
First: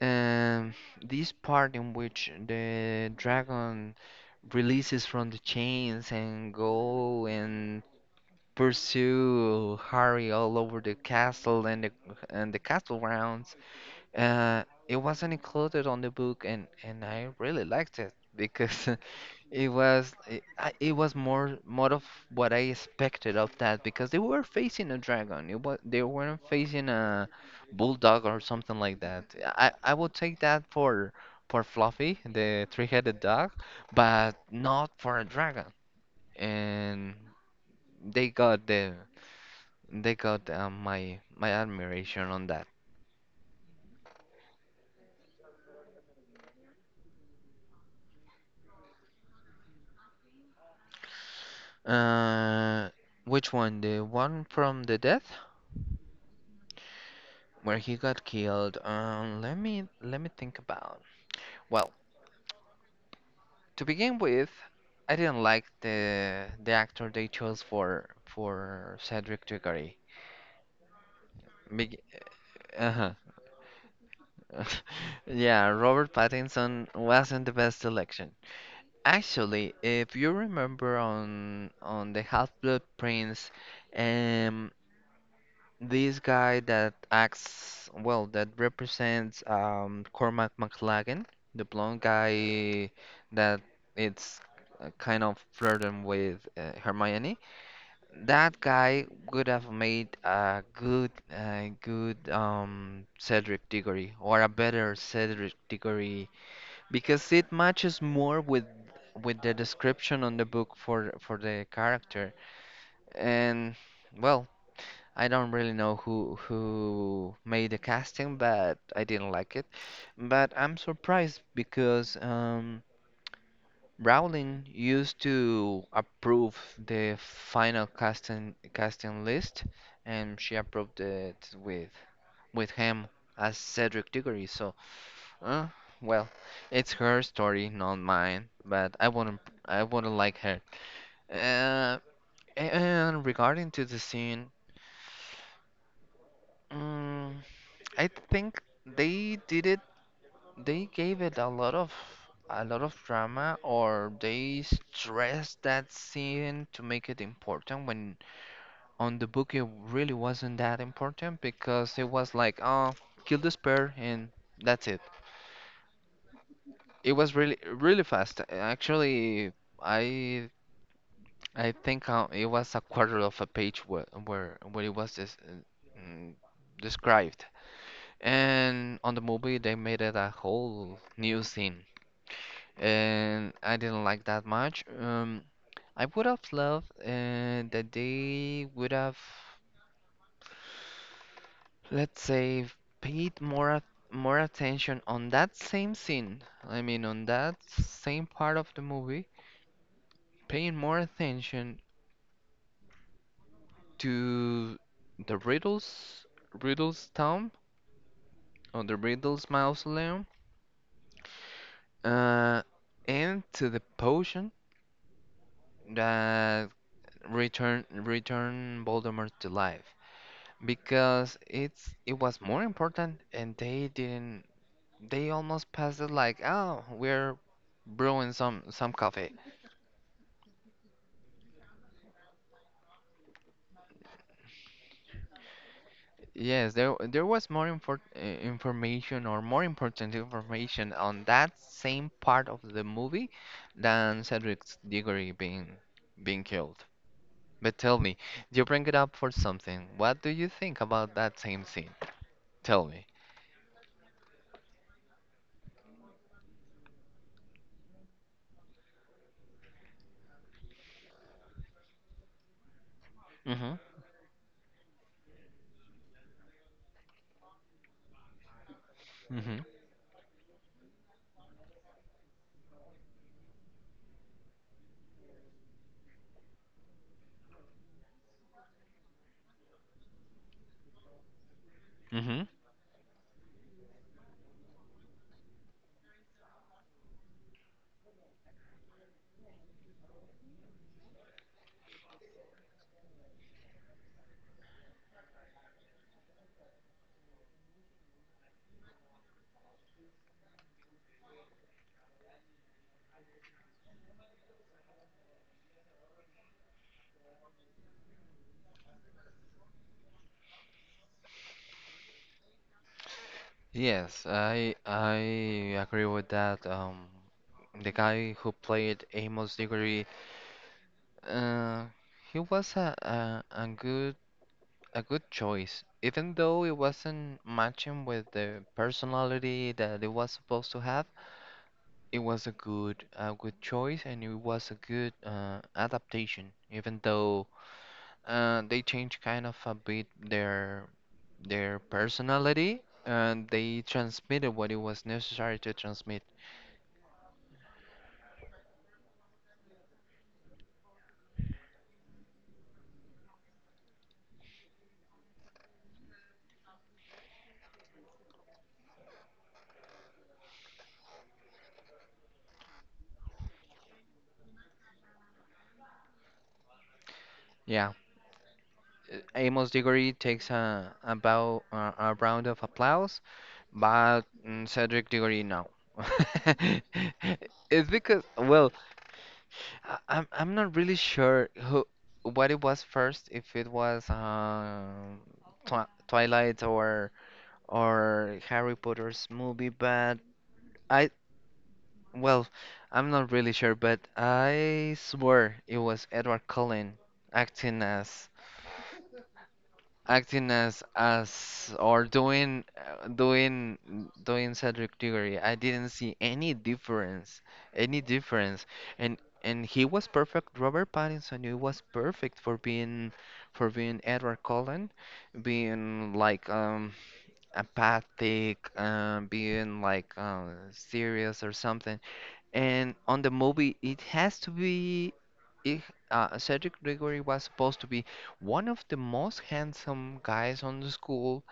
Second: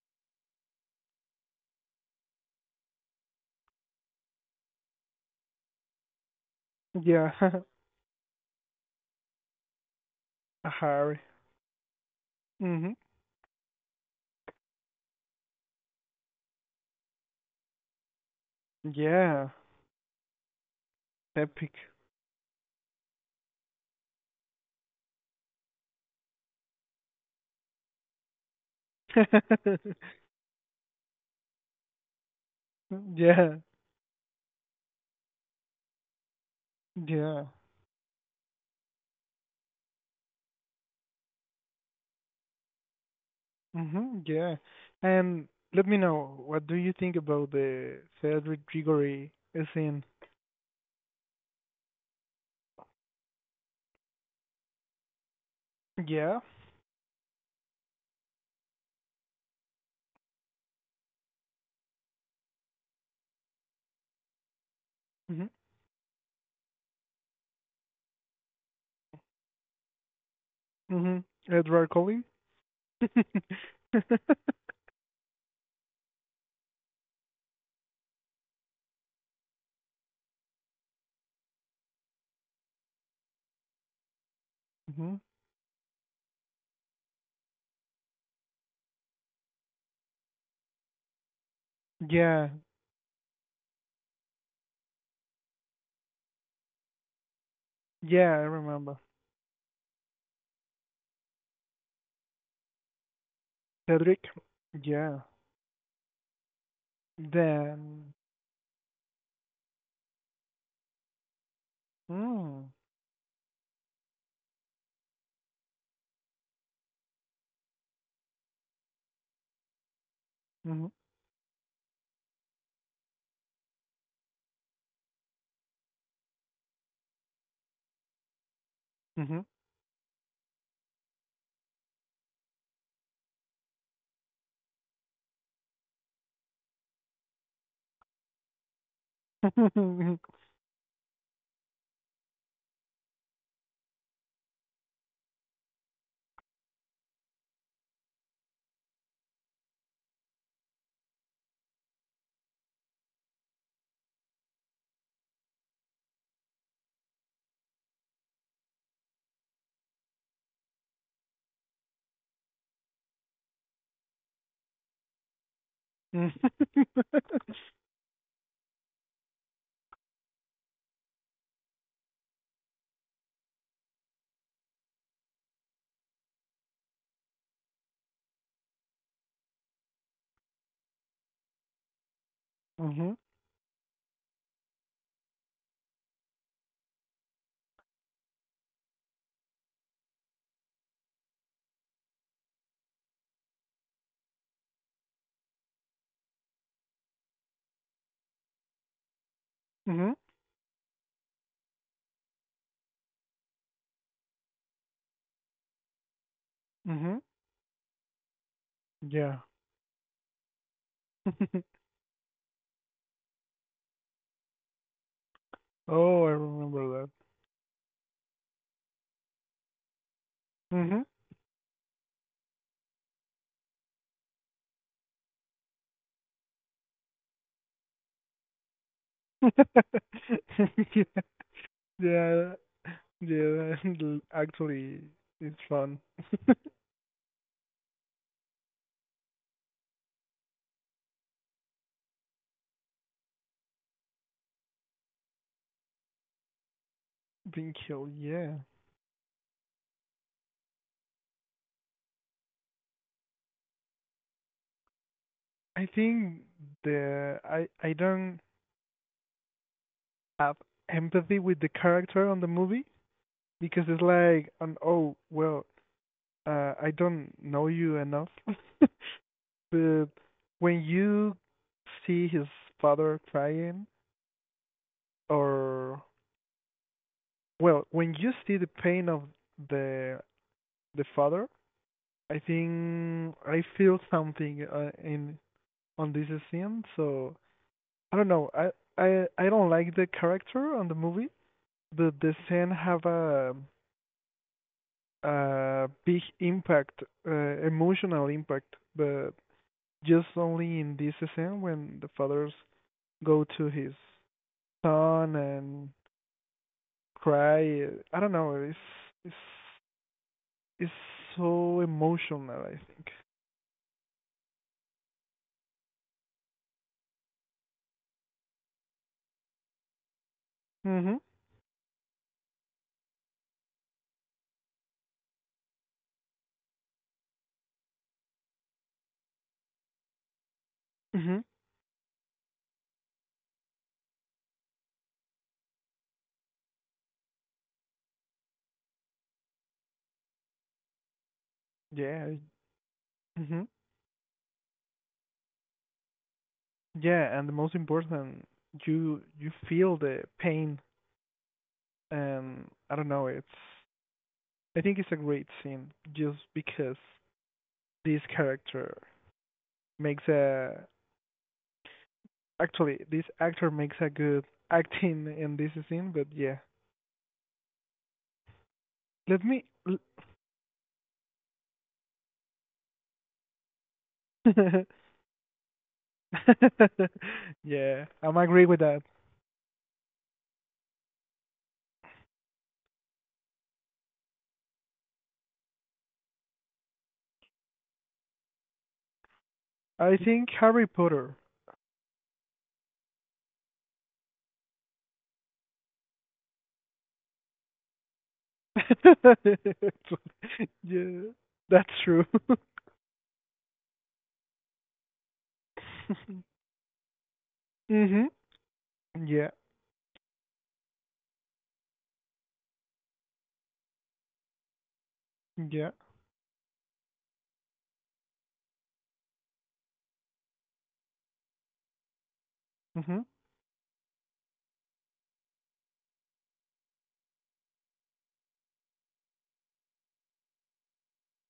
Speaker 1: Um, this part in which the dragon releases from the chains and go
Speaker 2: yeah.
Speaker 1: and pursue Harry all
Speaker 2: A
Speaker 1: over the
Speaker 2: Harry.
Speaker 1: castle and the
Speaker 2: Mhm.
Speaker 1: castle grounds. Uh, it wasn't included on the book, and I really liked it because
Speaker 2: Yeah,
Speaker 1: it was it was more
Speaker 2: epic.
Speaker 1: more of what I expected of that because they were facing a dragon. It was they weren't facing a bulldog or something like that. I would take that for Fluffy, the three-headed dog,
Speaker 2: Yeah,
Speaker 1: but not for a dragon. And
Speaker 2: yeah,
Speaker 1: they got the they got my my admiration on that.
Speaker 2: mhm, yeah. And let me know, what do you think about the Cedric Diggory scene?
Speaker 1: Uh, which one? The one from the death
Speaker 2: Yeah.
Speaker 1: where he got killed. Let me think about. Well, to begin with, I didn't
Speaker 2: Mhm.
Speaker 1: like the actor they chose for Cedric Diggory.
Speaker 2: Mhm. Edward
Speaker 1: Big,
Speaker 2: Cullen.
Speaker 1: uh-huh. Yeah, Robert Pattinson wasn't the best selection. Actually, if you remember on the Half-Blood Prince, um,
Speaker 2: Mhm.
Speaker 1: this guy that acts, well, that represents Cormac McLaggen, the blonde
Speaker 2: Yeah.
Speaker 1: guy that it's kind of flirting with Hermione.
Speaker 2: Yeah, I
Speaker 1: That
Speaker 2: remember.
Speaker 1: guy would have made a good Cedric Diggory,
Speaker 2: Cedric?
Speaker 1: or a better
Speaker 2: Yeah.
Speaker 1: Cedric Diggory because it matches
Speaker 2: Then.
Speaker 1: more with the description on the book for the character.
Speaker 2: Mm.
Speaker 1: And well. I don't really know who made the casting, but I didn't like it. But I'm
Speaker 2: Mhm.
Speaker 1: surprised because Rowling used to approve the final casting
Speaker 2: Mhm.
Speaker 1: list, and she approved it with him as Cedric Diggory. So, uh, well, it's her story, not mine. But I wouldn't
Speaker 2: Mhm.
Speaker 1: like her. Uh, and regarding to the scene. mm I think they did it. They gave it a lot of drama, or they stressed that scene to make it important. When on the book, it really wasn't that important because it was like, oh, kill this pair and that's it. It was really really fast. Actually, I I think it was a quarter of a page where where it was this, mm, described. And on the movie, they made it a whole new scene.
Speaker 2: Mhm.
Speaker 1: And I didn't like that much. I would have loved that they would have, let's say, paid more at- more attention on that same scene. I mean, on that same part of the movie,
Speaker 2: Mhm.
Speaker 1: paying more attention to the Riddles
Speaker 2: Mhm.
Speaker 1: tomb, or the
Speaker 2: Yeah.
Speaker 1: Riddles mausoleum, uh, and to the potion
Speaker 2: Oh, I
Speaker 1: that
Speaker 2: remember that.
Speaker 1: return Voldemort to life.
Speaker 2: Mhm.
Speaker 1: Because it's it was more important and they didn't, they almost passed it like oh we're brewing some coffee.
Speaker 2: Yeah, yeah, yeah. Actually, it's fun.
Speaker 1: Yes, there was more information, or more important information on that same part of the movie than Cedric's Diggory being being killed.
Speaker 2: Being
Speaker 1: But tell
Speaker 2: killed.
Speaker 1: me,
Speaker 2: Yeah.
Speaker 1: you bring it up for something, what do you think about that same scene? Tell me.
Speaker 2: I think the I don't have empathy with the character on the movie,
Speaker 1: Mm-hmm.
Speaker 2: because it's like, an, oh, well, I don't know you enough,
Speaker 1: Mm-hmm.
Speaker 2: but when you see his father crying, or well, when you see the pain of the the father, I think I feel something in on this scene. So I don't know. I don't like the character on the movie, but the scene have a big impact, uh, emotional impact, but just only in this scene when the father's go to his son and cry. I don't know. It's it's so emotional, I think.
Speaker 1: Yes, I agree with that. The guy who played Amos Diggory,
Speaker 2: Mhm.
Speaker 1: uh, he was a, a good choice, even though it wasn't matching with the personality that it was supposed to have.
Speaker 2: Mhm.
Speaker 1: It was a good choice, and it was a good adaptation, even though they changed kind of a bit their
Speaker 2: Yeah.
Speaker 1: personality, and
Speaker 2: Hmm.
Speaker 1: they transmitted what it was necessary to transmit.
Speaker 2: Yeah, and the most important, you feel the pain, and I don't know. It's I think it's a great scene just because this character makes a, actually this actor makes a good acting in this scene. But yeah,
Speaker 1: Yeah,
Speaker 2: let me
Speaker 1: Amos Diggory takes a bow, a round of applause, but mm, Cedric Diggory no. It's
Speaker 2: Yeah,
Speaker 1: because,
Speaker 2: I'm agree
Speaker 1: well,
Speaker 2: with that.
Speaker 1: I'm not really sure who what it was first, if it was Twilight or Harry Potter's movie, but
Speaker 2: I think Harry
Speaker 1: I
Speaker 2: Potter.
Speaker 1: well, I'm not really sure, but I swear it was Edward Cullen acting as acting as
Speaker 2: Yeah, that's
Speaker 1: or
Speaker 2: true.
Speaker 1: doing doing Cedric Diggory. I didn't see any
Speaker 2: Mhm.
Speaker 1: difference,
Speaker 2: Yeah.
Speaker 1: and he was perfect. Robert Pattinson, he was perfect for being Edward Cullen,
Speaker 2: Yeah.
Speaker 1: being like apathic, being like serious or something. And on
Speaker 2: Mhm.
Speaker 1: the movie, it has to be. Ig- Cedric Diggory was supposed to be one of the most handsome guys on the school,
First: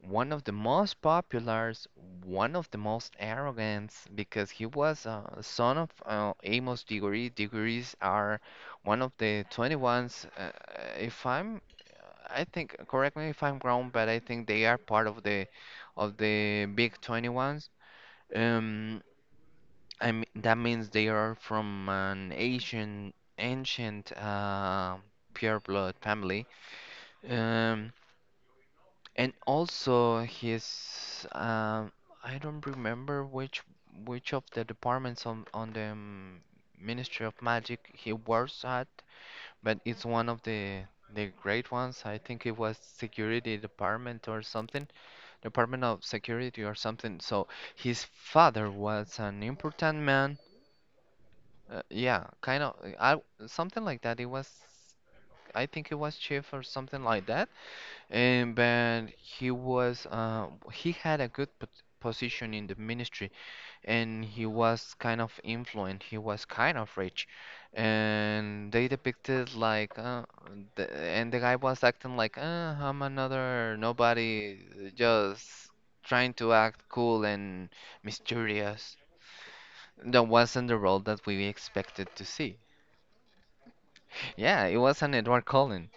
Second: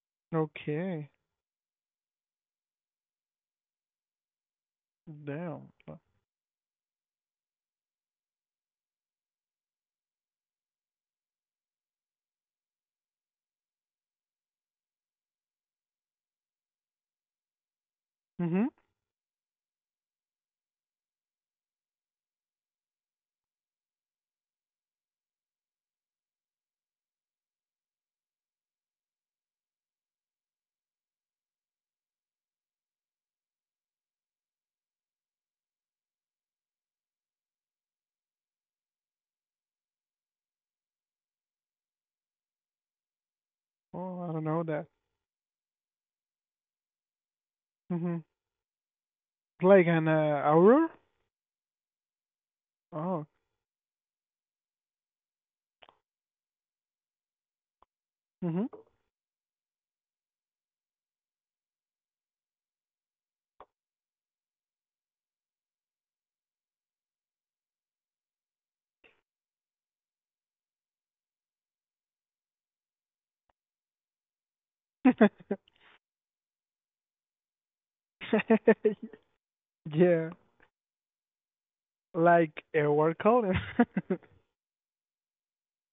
Speaker 1: one of the most
Speaker 2: Okay.
Speaker 1: popular, one of the most arrogant, because he was a
Speaker 2: Damn.
Speaker 1: son of Amos Diggory. Diggories are one of the 21s. If I'm, I think, correct me if I'm wrong, but I think they are part of the big 21s.
Speaker 2: Mhm.
Speaker 1: Um, I mean, that means they are from an ancient, ancient pure blood family. Um, and also his, I don't remember which of the departments on the Ministry of Magic he works at, but it's one of the great ones. I think it was security
Speaker 2: Oh,
Speaker 1: department
Speaker 2: I
Speaker 1: or
Speaker 2: don't know
Speaker 1: something,
Speaker 2: that.
Speaker 1: department of security or something. So his
Speaker 2: Mhm.
Speaker 1: father was an
Speaker 2: Like
Speaker 1: important
Speaker 2: an
Speaker 1: man.
Speaker 2: hour?
Speaker 1: Yeah, kind of.
Speaker 2: Oh.
Speaker 1: I something like that. It was, I think it was Chief or something like that. And
Speaker 2: Mhm.
Speaker 1: but he was, he had a good p position in the ministry, and he was kind of influent. He was kind of rich, and they depicted like, and the guy was acting like, I'm another nobody, just trying to act cool and mysterious. That
Speaker 2: Yeah.
Speaker 1: wasn't the role that we expected to see.
Speaker 2: Like a word color.
Speaker 1: Yeah, it was an Edward Cullen,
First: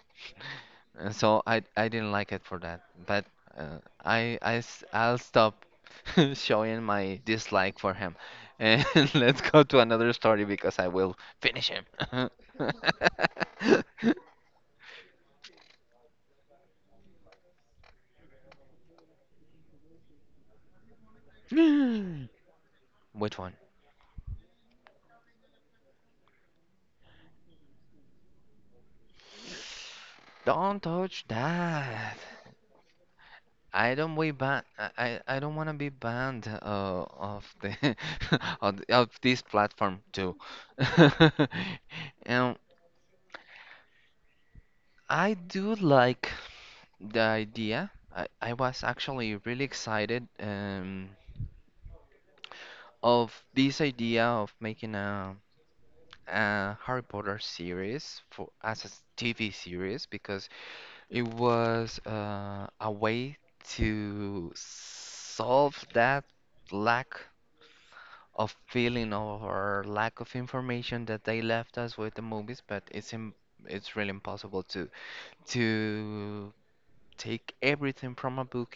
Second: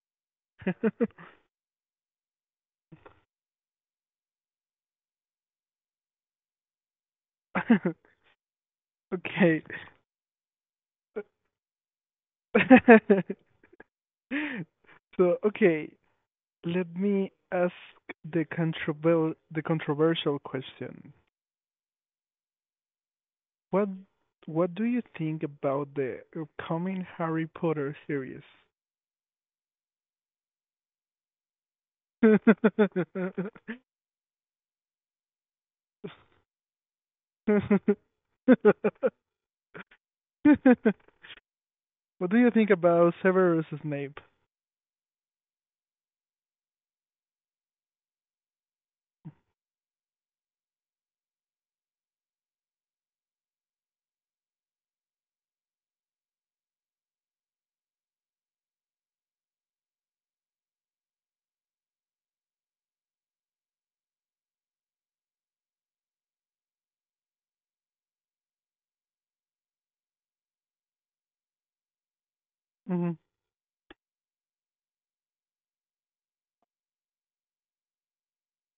Speaker 1: and so I didn't like it for that. But uh, I'll stop showing my dislike for him, and let's
Speaker 2: Okay.
Speaker 1: go to another story because I will finish him.
Speaker 2: So, okay, let me ask the controver the controversial question.
Speaker 1: Which one?
Speaker 2: What what do you think about the upcoming Harry Potter series?
Speaker 1: Don't touch that. I don't want to be banned of the of this platform too.
Speaker 2: What do you
Speaker 1: Um,
Speaker 2: think about Severus Snape?
Speaker 1: I do like the idea. I was actually really excited of this idea of making a Harry Potter series for as a TV series because it was a way to solve that lack of feeling or lack of information that they left us with the movies, but
Speaker 2: Mhm.
Speaker 1: it's really impossible to to take everything from a book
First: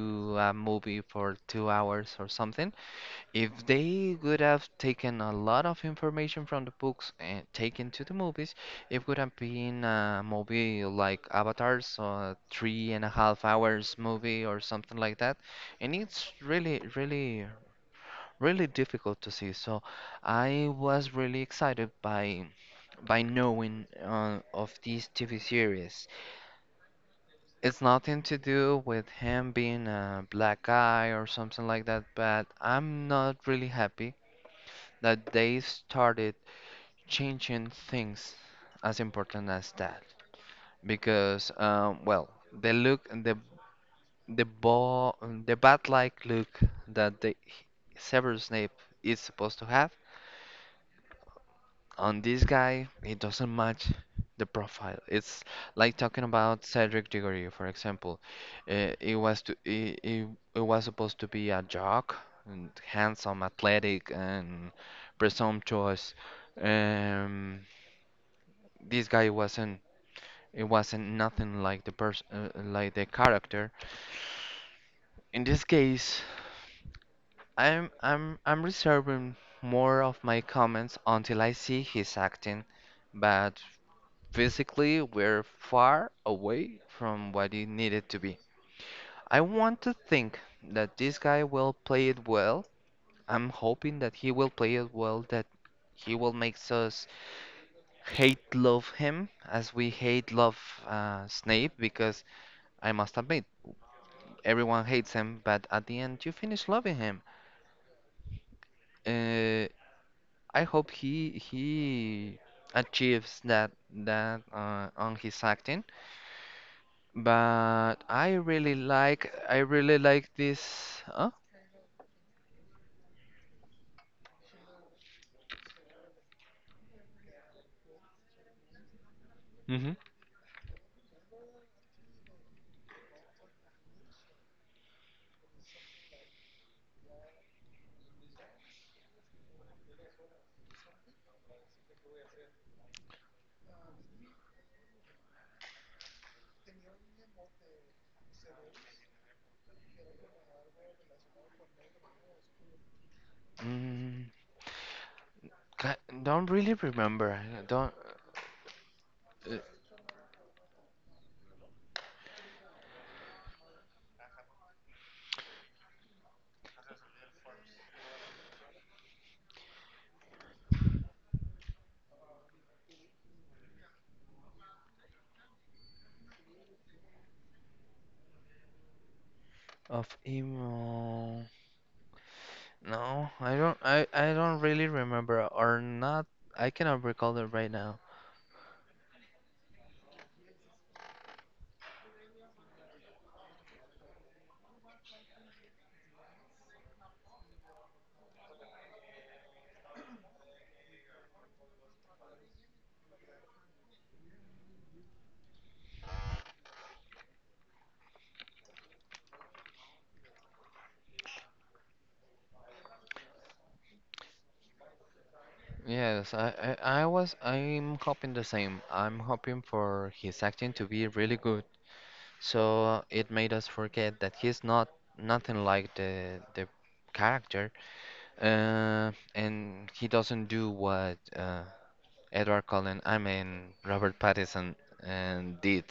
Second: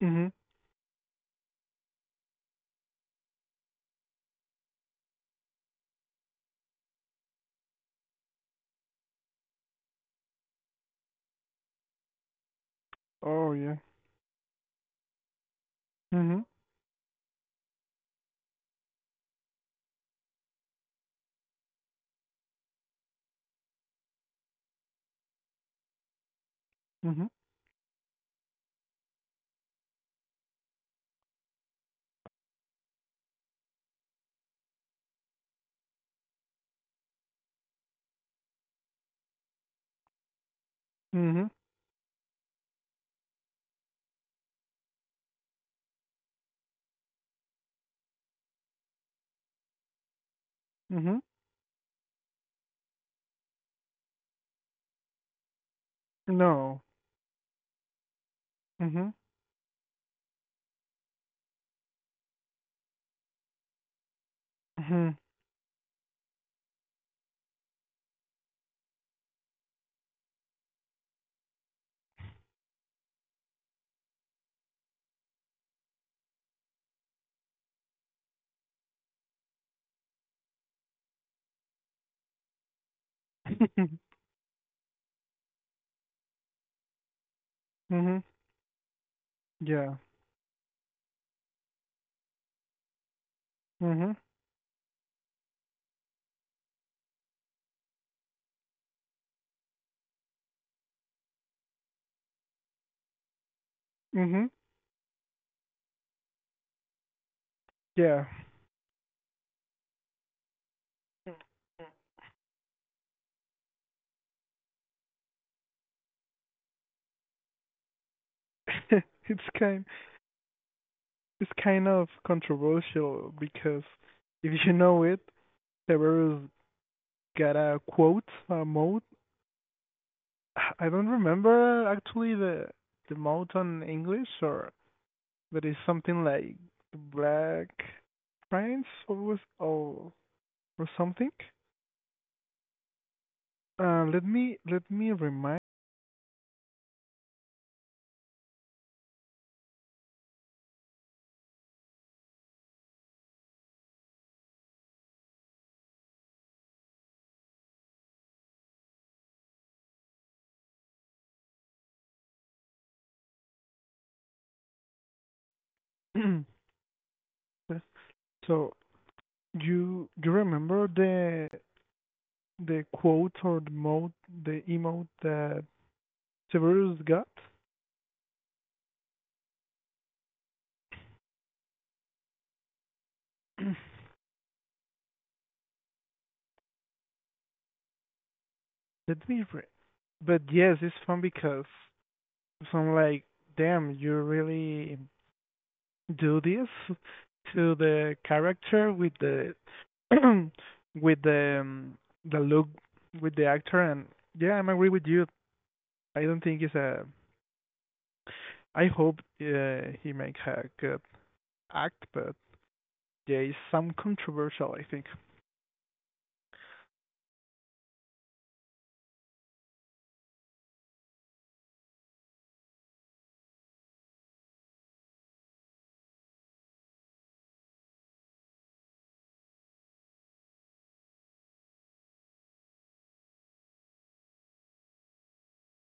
Speaker 2: Mhm.
Speaker 1: a movie for 2 hours or something. If they would have taken a lot of information from the books and taken to the movies, it would have been a movie like Avatar's three and a half
Speaker 2: Oh yeah.
Speaker 1: hours movie or something like that. And it's
Speaker 2: Mhm.
Speaker 1: really, really, really difficult to see. So I was really excited by knowing of these TV series.
Speaker 2: Mhm.
Speaker 1: It's nothing to do with him being a black guy or something like that, but I'm not really happy that they started changing things as important as that.
Speaker 2: Mhm.
Speaker 1: Because, well, the the ball, the bat-like look that the Severus Snape is supposed to have.
Speaker 2: Mhm.
Speaker 1: On this guy, it doesn't match the profile. It's like talking about
Speaker 2: No.
Speaker 1: Cedric Diggory, for example. Uh,
Speaker 2: Mhm.
Speaker 1: it was to it, it, it was supposed to be a jock, and handsome, athletic, and
Speaker 2: Mhm.
Speaker 1: presumptuous. Um, this guy wasn't. It wasn't nothing like the person, like the character. In this case, I'm reserving more of my comments until I see his acting, but physically we're far away from what it needed to
Speaker 2: Mhm.
Speaker 1: be. I want
Speaker 2: Yeah.
Speaker 1: to think that this guy will play it well. I'm hoping
Speaker 2: Mhm.
Speaker 1: that he will play it well, that he will make us hate love him as we hate love Snape, because I must admit,
Speaker 2: Mhm.
Speaker 1: everyone hates him, but at the end, you finish loving him.
Speaker 2: Yeah.
Speaker 1: Uh, I hope he achieves that on his acting. But
Speaker 2: It's
Speaker 1: I
Speaker 2: kind,
Speaker 1: really like this. Huh?
Speaker 2: it's kind of controversial because if you know it, Tavares got a quote, a mode.
Speaker 1: Hmm.
Speaker 2: I don't remember actually the mode on English, or but it's something like Black Prince or was or something. Let me remind.
Speaker 1: Mm, ca- don't really remember. I Don't uh,
Speaker 2: So you remember the quote or the mode the emote that Severus got?
Speaker 1: of emo. No, I don't. I don't really remember or not. I cannot recall it right now.
Speaker 2: Let me re- But yes, it's fun because so I'm like, damn, you really do this to the character with the with the look with the actor, and yeah, I'm agree with you. I don't think it's a. I hope he makes a good act, but yeah, it's some controversial, I think.
Speaker 1: Yes, I'm hoping the same. I'm hoping for his acting to be really good. So it made us forget that he's not nothing like the character. And he doesn't do what Edward Cullen, I mean Robert Pattinson, and did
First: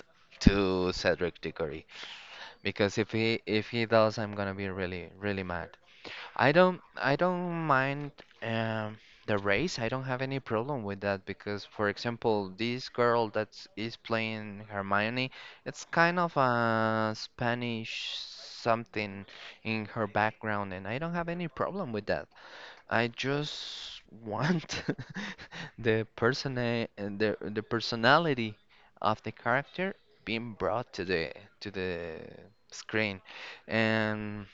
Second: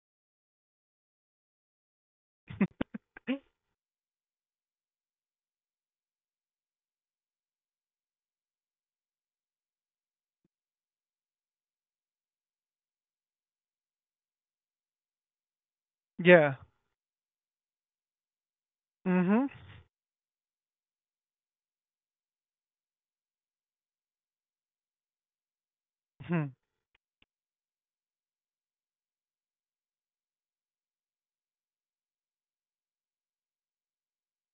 Speaker 1: to Cedric Diggory. Because if he does, I'm gonna be really really mad. I don't mind um, the race. I don't have any problem with that because, for example, this girl that is playing Hermione, it's kind of
Speaker 2: Yeah.
Speaker 1: a Spanish something
Speaker 2: Mhm.
Speaker 1: in her background, and I don't have any problem with that. I just want the
Speaker 2: Mhm.
Speaker 1: person and the personality of the character being brought to the screen. And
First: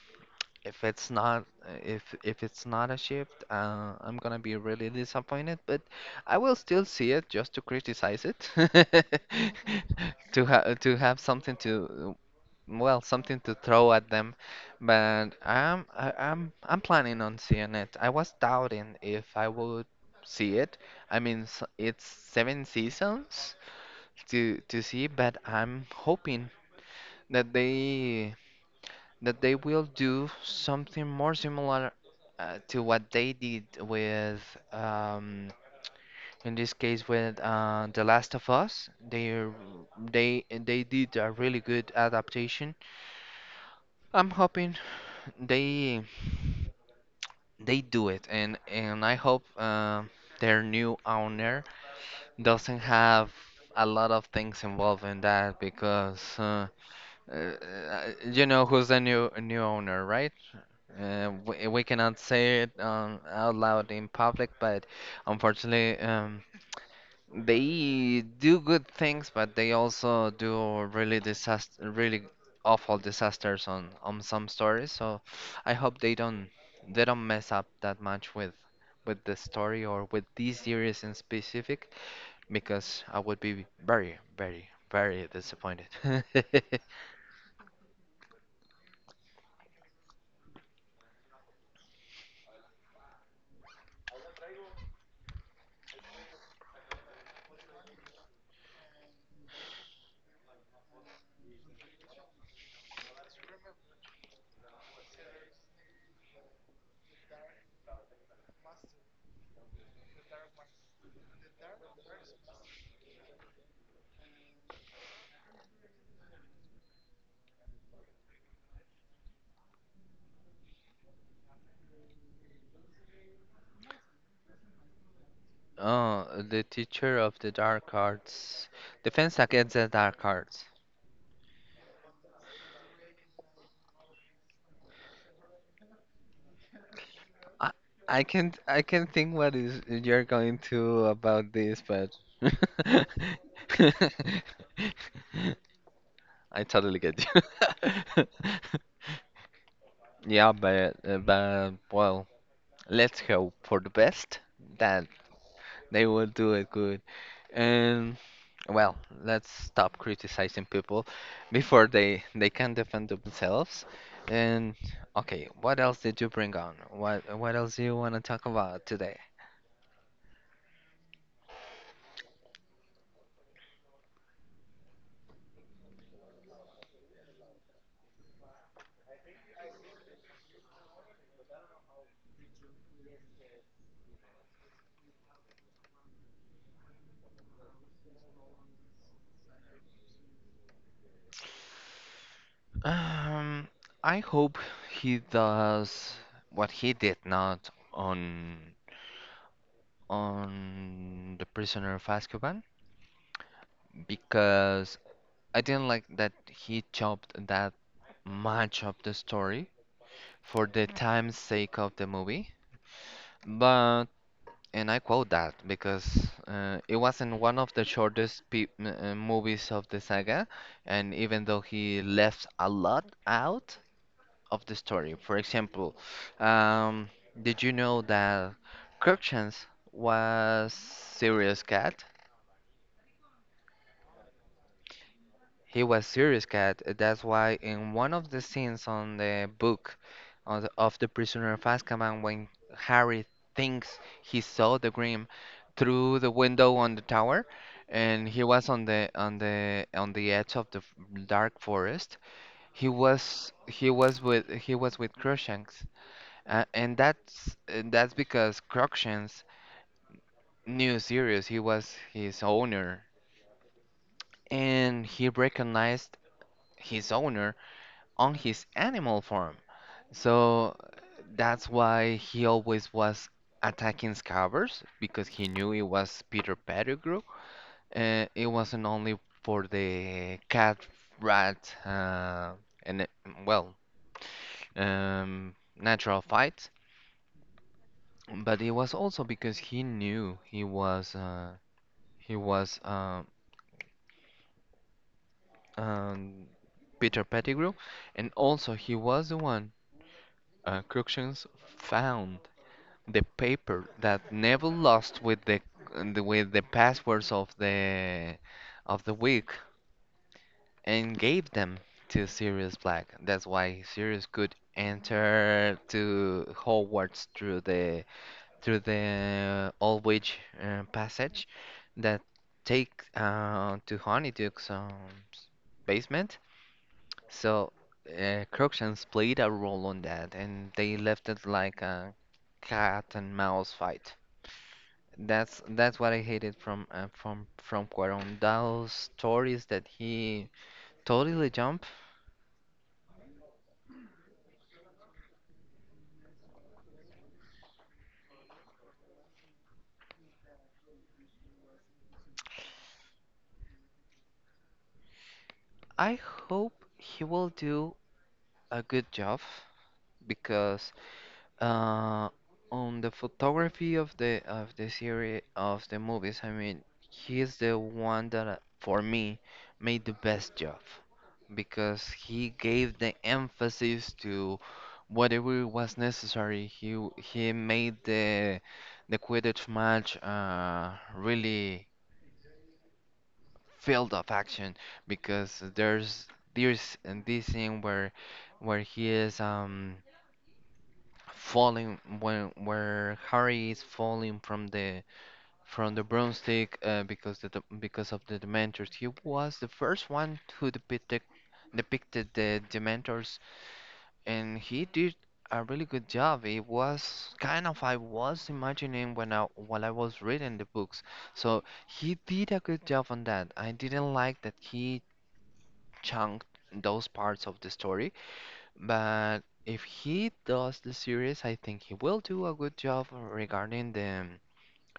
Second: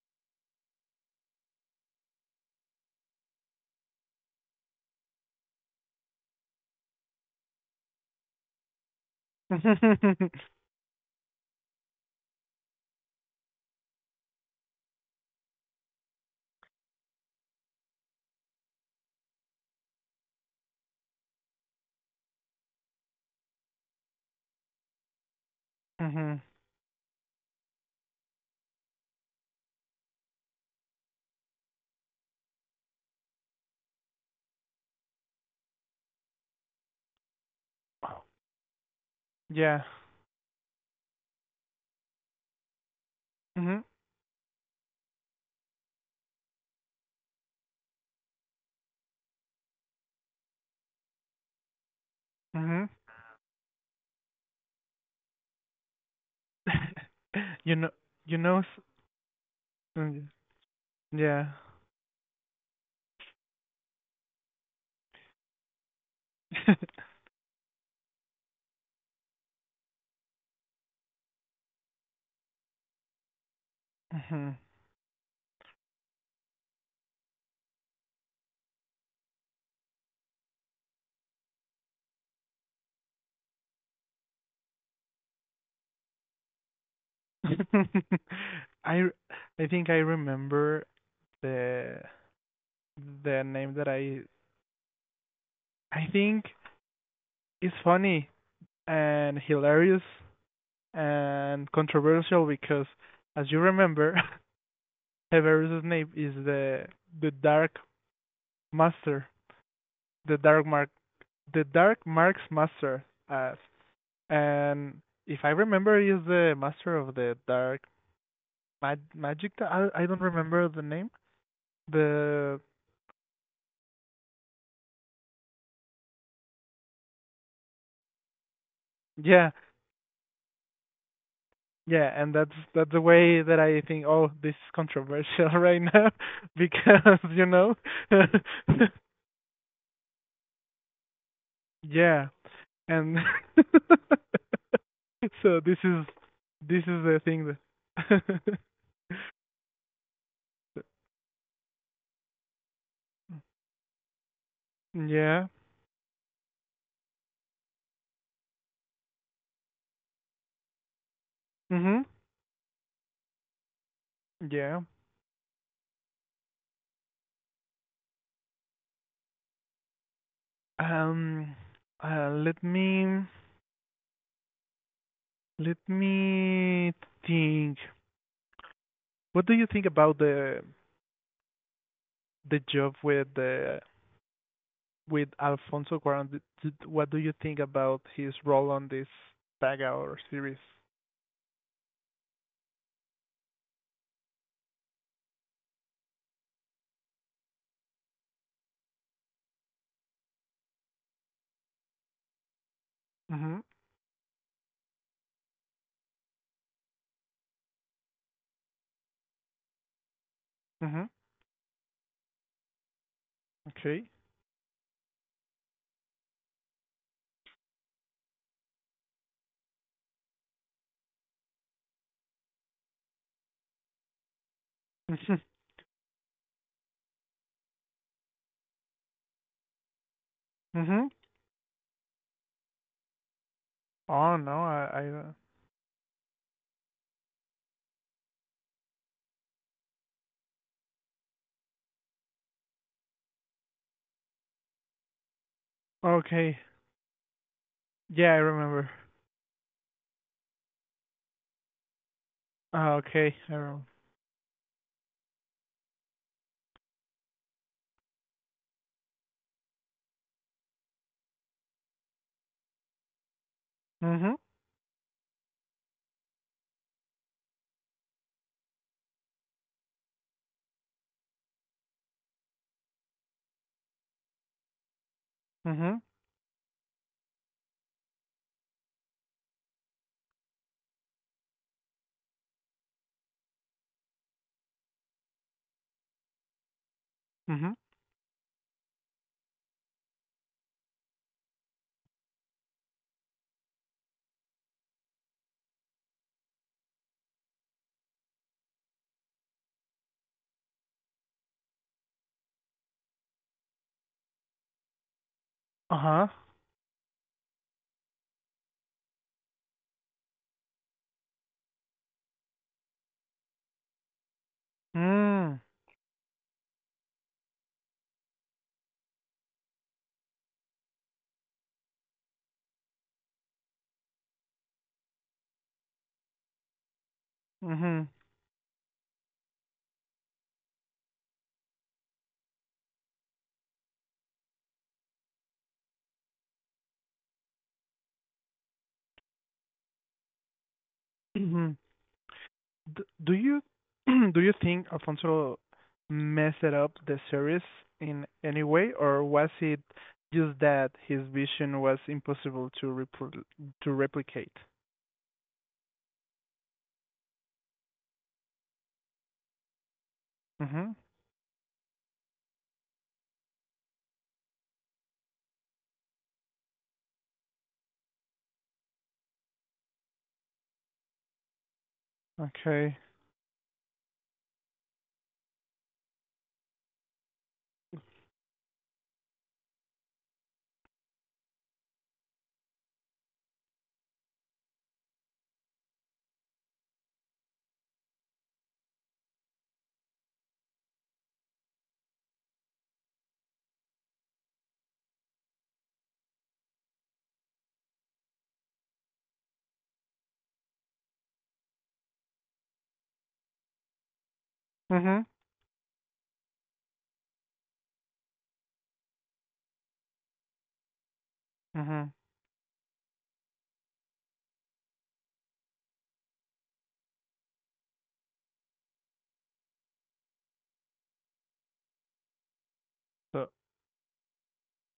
Speaker 1: if it's not if if it's not a shift, I'm gonna be really disappointed, but I will still see it just to criticize it. To have something to well, something to throw at them. But I'm I, I'm planning on seeing it. I was doubting if I would see it. I mean, it's seven seasons to see, but I'm
Speaker 2: Mhm.
Speaker 1: hoping that they will do something more similar to what they did with um in this case with The Last of Us.
Speaker 2: Yeah.
Speaker 1: They did a really good adaptation.
Speaker 2: Mhm.
Speaker 1: I'm hoping they they do it, and I hope their new owner doesn't
Speaker 2: Mhm.
Speaker 1: have a lot of things involved in that because
Speaker 2: You know, you
Speaker 1: you
Speaker 2: know,
Speaker 1: know
Speaker 2: s-
Speaker 1: who's the new owner,
Speaker 2: mm,
Speaker 1: right?
Speaker 2: yeah.
Speaker 1: We cannot say it out loud in public, but unfortunately. They do good things, but they also do really disaster, really awful disasters on some
Speaker 2: Mhm.
Speaker 1: stories. So I hope they don't mess up that much with the story or with these series in specific, because I would be very, very, very disappointed.
Speaker 2: I r- I think I remember the the name that I think is funny and hilarious and controversial because as you remember, Severus Snape is the Dark Master, the Dark Mark, the Dark Mark's Master, as and if I remember, he is the Master of the Dark Magic. I don't remember the name. The
Speaker 1: Oh, the teacher of the dark arts, defense
Speaker 2: yeah,
Speaker 1: against the dark arts.
Speaker 2: yeah, and that's the way that I think. Oh, this is controversial right now because you
Speaker 1: I,
Speaker 2: know.
Speaker 1: I can't think what is you're going to about this, but
Speaker 2: Yeah, and so
Speaker 1: I
Speaker 2: this is
Speaker 1: totally
Speaker 2: the
Speaker 1: get
Speaker 2: thing. That
Speaker 1: you. Yeah, but well, let's hope for the best that
Speaker 2: yeah.
Speaker 1: they will do it good. And well, let's stop criticizing people before
Speaker 2: Mhm.
Speaker 1: they can defend themselves. And
Speaker 2: Yeah.
Speaker 1: okay, what else did you bring on? What else do you want to talk about today?
Speaker 2: Um. Uh. Let me let me think. What do you think about the job with Alfonso Cuarón? What do you think about his role on this saga or series?
Speaker 1: Um, I hope he does what he did not on The Prisoner of Azkaban
Speaker 2: Mhm.
Speaker 1: because I didn't like that he chopped that much of the story for the
Speaker 2: Mhm.
Speaker 1: time's sake of the movie.
Speaker 2: Okay.
Speaker 1: But and I quote that because it wasn't one of the shortest movies of the saga, and even though he left a lot out of the story. For
Speaker 2: Mhm.
Speaker 1: example, um, did you know that Crookshanks was
Speaker 2: Mhm.
Speaker 1: serious cat?
Speaker 2: Oh no, I
Speaker 1: He was serious cat. That's why in one of the scenes on the book of the Prisoner of Azkaban, when Harry thinks he saw the Grim through the
Speaker 2: okay.
Speaker 1: window on the tower, and
Speaker 2: Yeah, I
Speaker 1: he was on
Speaker 2: remember.
Speaker 1: the on the on the edge of the dark forest.
Speaker 2: Okay, I remember.
Speaker 1: He was with Crookshanks. And that's because Cruikshank's knew Sirius. He was his owner,
Speaker 2: Mhm.
Speaker 1: and he recognized his owner on his animal form. So that's why he always was attacking Scabbers because he knew it
Speaker 2: Mhm.
Speaker 1: was Peter Pettigrew. It wasn't only for the cat rat and well um, natural fight,
Speaker 2: Mhm.
Speaker 1: but it was also because he knew he was. He was um, um, Peter Pettigrew, and also he was the one Cruikshanks found the paper that Neville lost with
Speaker 2: Uh
Speaker 1: the
Speaker 2: huh.
Speaker 1: with the passwords of the week and gave them to Sirius Black. That's why Sirius could
Speaker 2: Mm.
Speaker 1: enter to Hogwarts through the Old Witch passage that take to Honeydukes basement. So,
Speaker 2: Mhm.
Speaker 1: Crookshanks played a role on that, and they left it like a cat and mouse fight. That's what I hated from from Cuarón. Those stories that he totally
Speaker 2: Mhm.
Speaker 1: jumped.
Speaker 2: Do you do you think Alfonso messed up the series in any way, or was it just that his vision was impossible to to replicate?
Speaker 1: I hope he will do a good job because
Speaker 2: Mhm.
Speaker 1: uh, on the photography of the series of the movies, I mean, he is the one that for me made the best job, because he gave
Speaker 2: Okay.
Speaker 1: the emphasis to whatever was necessary. He made the Quidditch match really filled of action because there's and this scene where he is falling, when where Harry is falling from the broomstick because of the Dementors. He was the first one who depicted the Dementors and he did
Speaker 2: Mhm.
Speaker 1: a really good job. It was kind of I was imagining when I while I was reading the books. So
Speaker 2: Mhm.
Speaker 1: he did a good job on that. I didn't like that he chunked those parts of the story, but if he does the series, I think he will do a good job
Speaker 2: So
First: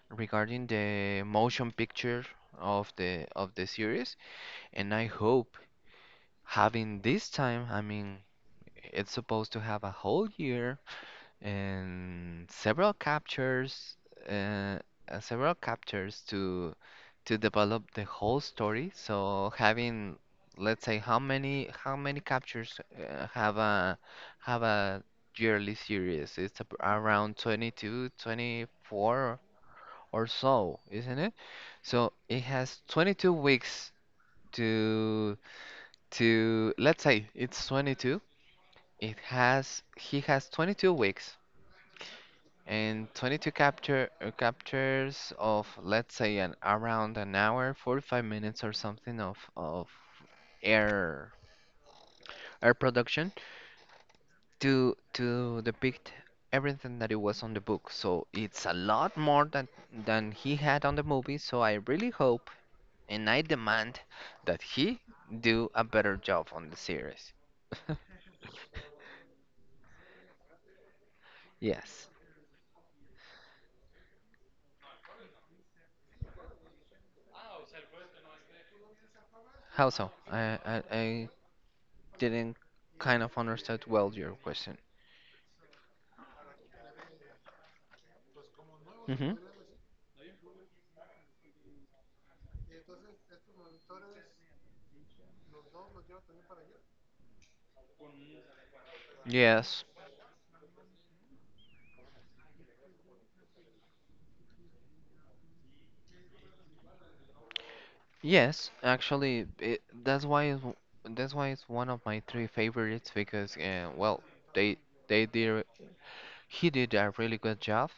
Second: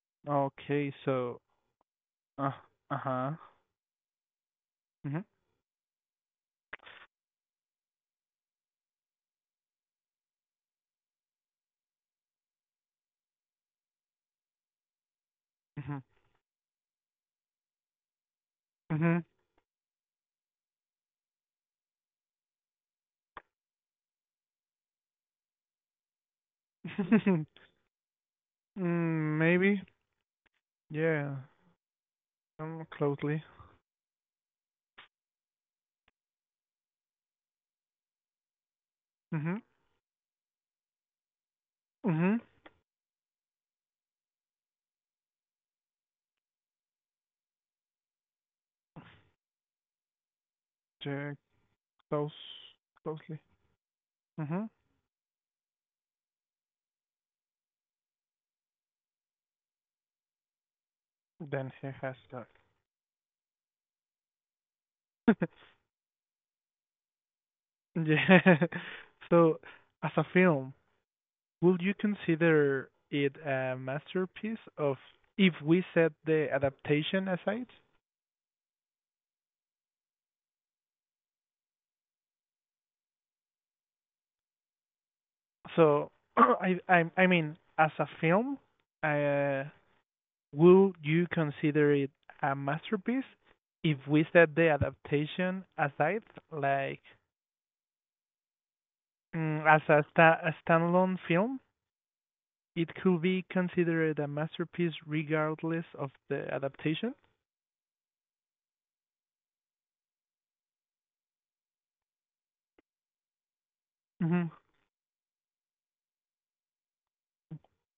Speaker 1: regarding
Speaker 2: okay.
Speaker 1: the
Speaker 2: So
Speaker 1: motion picture
Speaker 2: uh
Speaker 1: of
Speaker 2: uh
Speaker 1: the
Speaker 2: huh.
Speaker 1: of the series, and I
Speaker 2: Mhm.
Speaker 1: hope having this time, I mean, it's supposed to have a whole year and uh, several
Speaker 2: Mhm.
Speaker 1: captures to develop the whole story,
Speaker 2: Mhm.
Speaker 1: so having, let's say, how many captures have a yearly series. It's around 22
Speaker 2: Mm,
Speaker 1: 24
Speaker 2: maybe.
Speaker 1: or so, isn't it?
Speaker 2: Yeah.
Speaker 1: So it has 22
Speaker 2: Closely.
Speaker 1: weeks to to let's say it's 22. It
Speaker 2: Mhm.
Speaker 1: has he has 22 weeks
Speaker 2: Mhm.
Speaker 1: and 22 capture captures of, let's say, an around an hour 45 minutes or something of air
Speaker 2: Yeah, close.
Speaker 1: air production
Speaker 2: Closely. Mhm.
Speaker 1: to depict everything that it was on the book. So it's a lot more than he had on the movie, so
Speaker 2: Then
Speaker 1: I
Speaker 2: he
Speaker 1: really
Speaker 2: has that.
Speaker 1: hope and I demand that he do a better job on the series.
Speaker 2: Yeah. So, as a film, would you
Speaker 1: Yes.
Speaker 2: consider it a masterpiece of if we set the adaptation aside?
Speaker 1: How? I didn't kind of understand well your question.
Speaker 2: So, I mean, as a film,
Speaker 1: Hmm.
Speaker 2: uh, would you consider it a masterpiece if we set the adaptation aside? Like, mm, as
Speaker 1: Yes,
Speaker 2: a standalone film, it could be considered a masterpiece regardless of the adaptation.
Speaker 1: Yes, actually, it, that's why it's one of my three favorites because, well,
Speaker 2: Mm-hmm.
Speaker 1: they they did, he did a really good job.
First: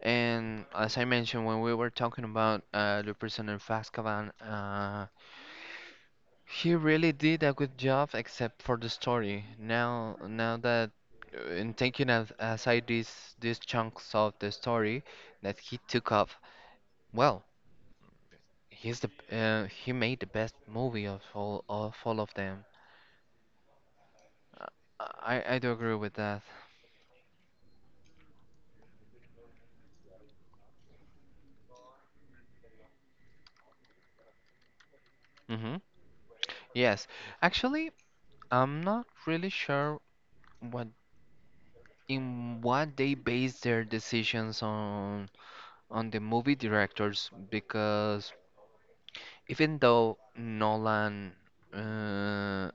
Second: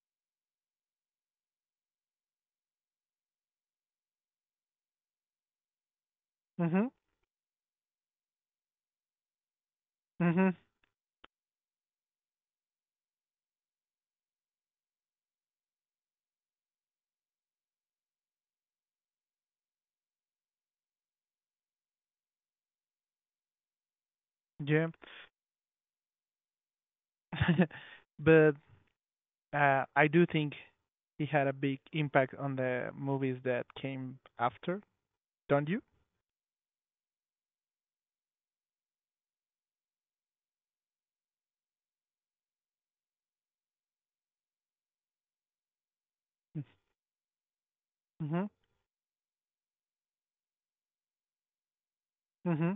Speaker 1: And as I mentioned when we were talking about, the prison in Azkaban, he
Speaker 2: Mm-hmm.
Speaker 1: really did a good job except for the story. Now
Speaker 2: Hmm.
Speaker 1: now that, in taking, as, aside these chunks of the story that he took off, well, he's the, he made the best movie of all of all of them. Uh,
Speaker 2: Yeah.
Speaker 1: I do agree with that.
Speaker 2: But I do think he had a big impact on the movies that came after, don't
Speaker 1: Hmm.
Speaker 2: you?
Speaker 1: Yes. Actually, I'm not really sure what, in what they base their decisions on the movie directors, because
Speaker 2: Mm-hmm.
Speaker 1: even though Nolan, uh,
Speaker 2: Mm-hmm.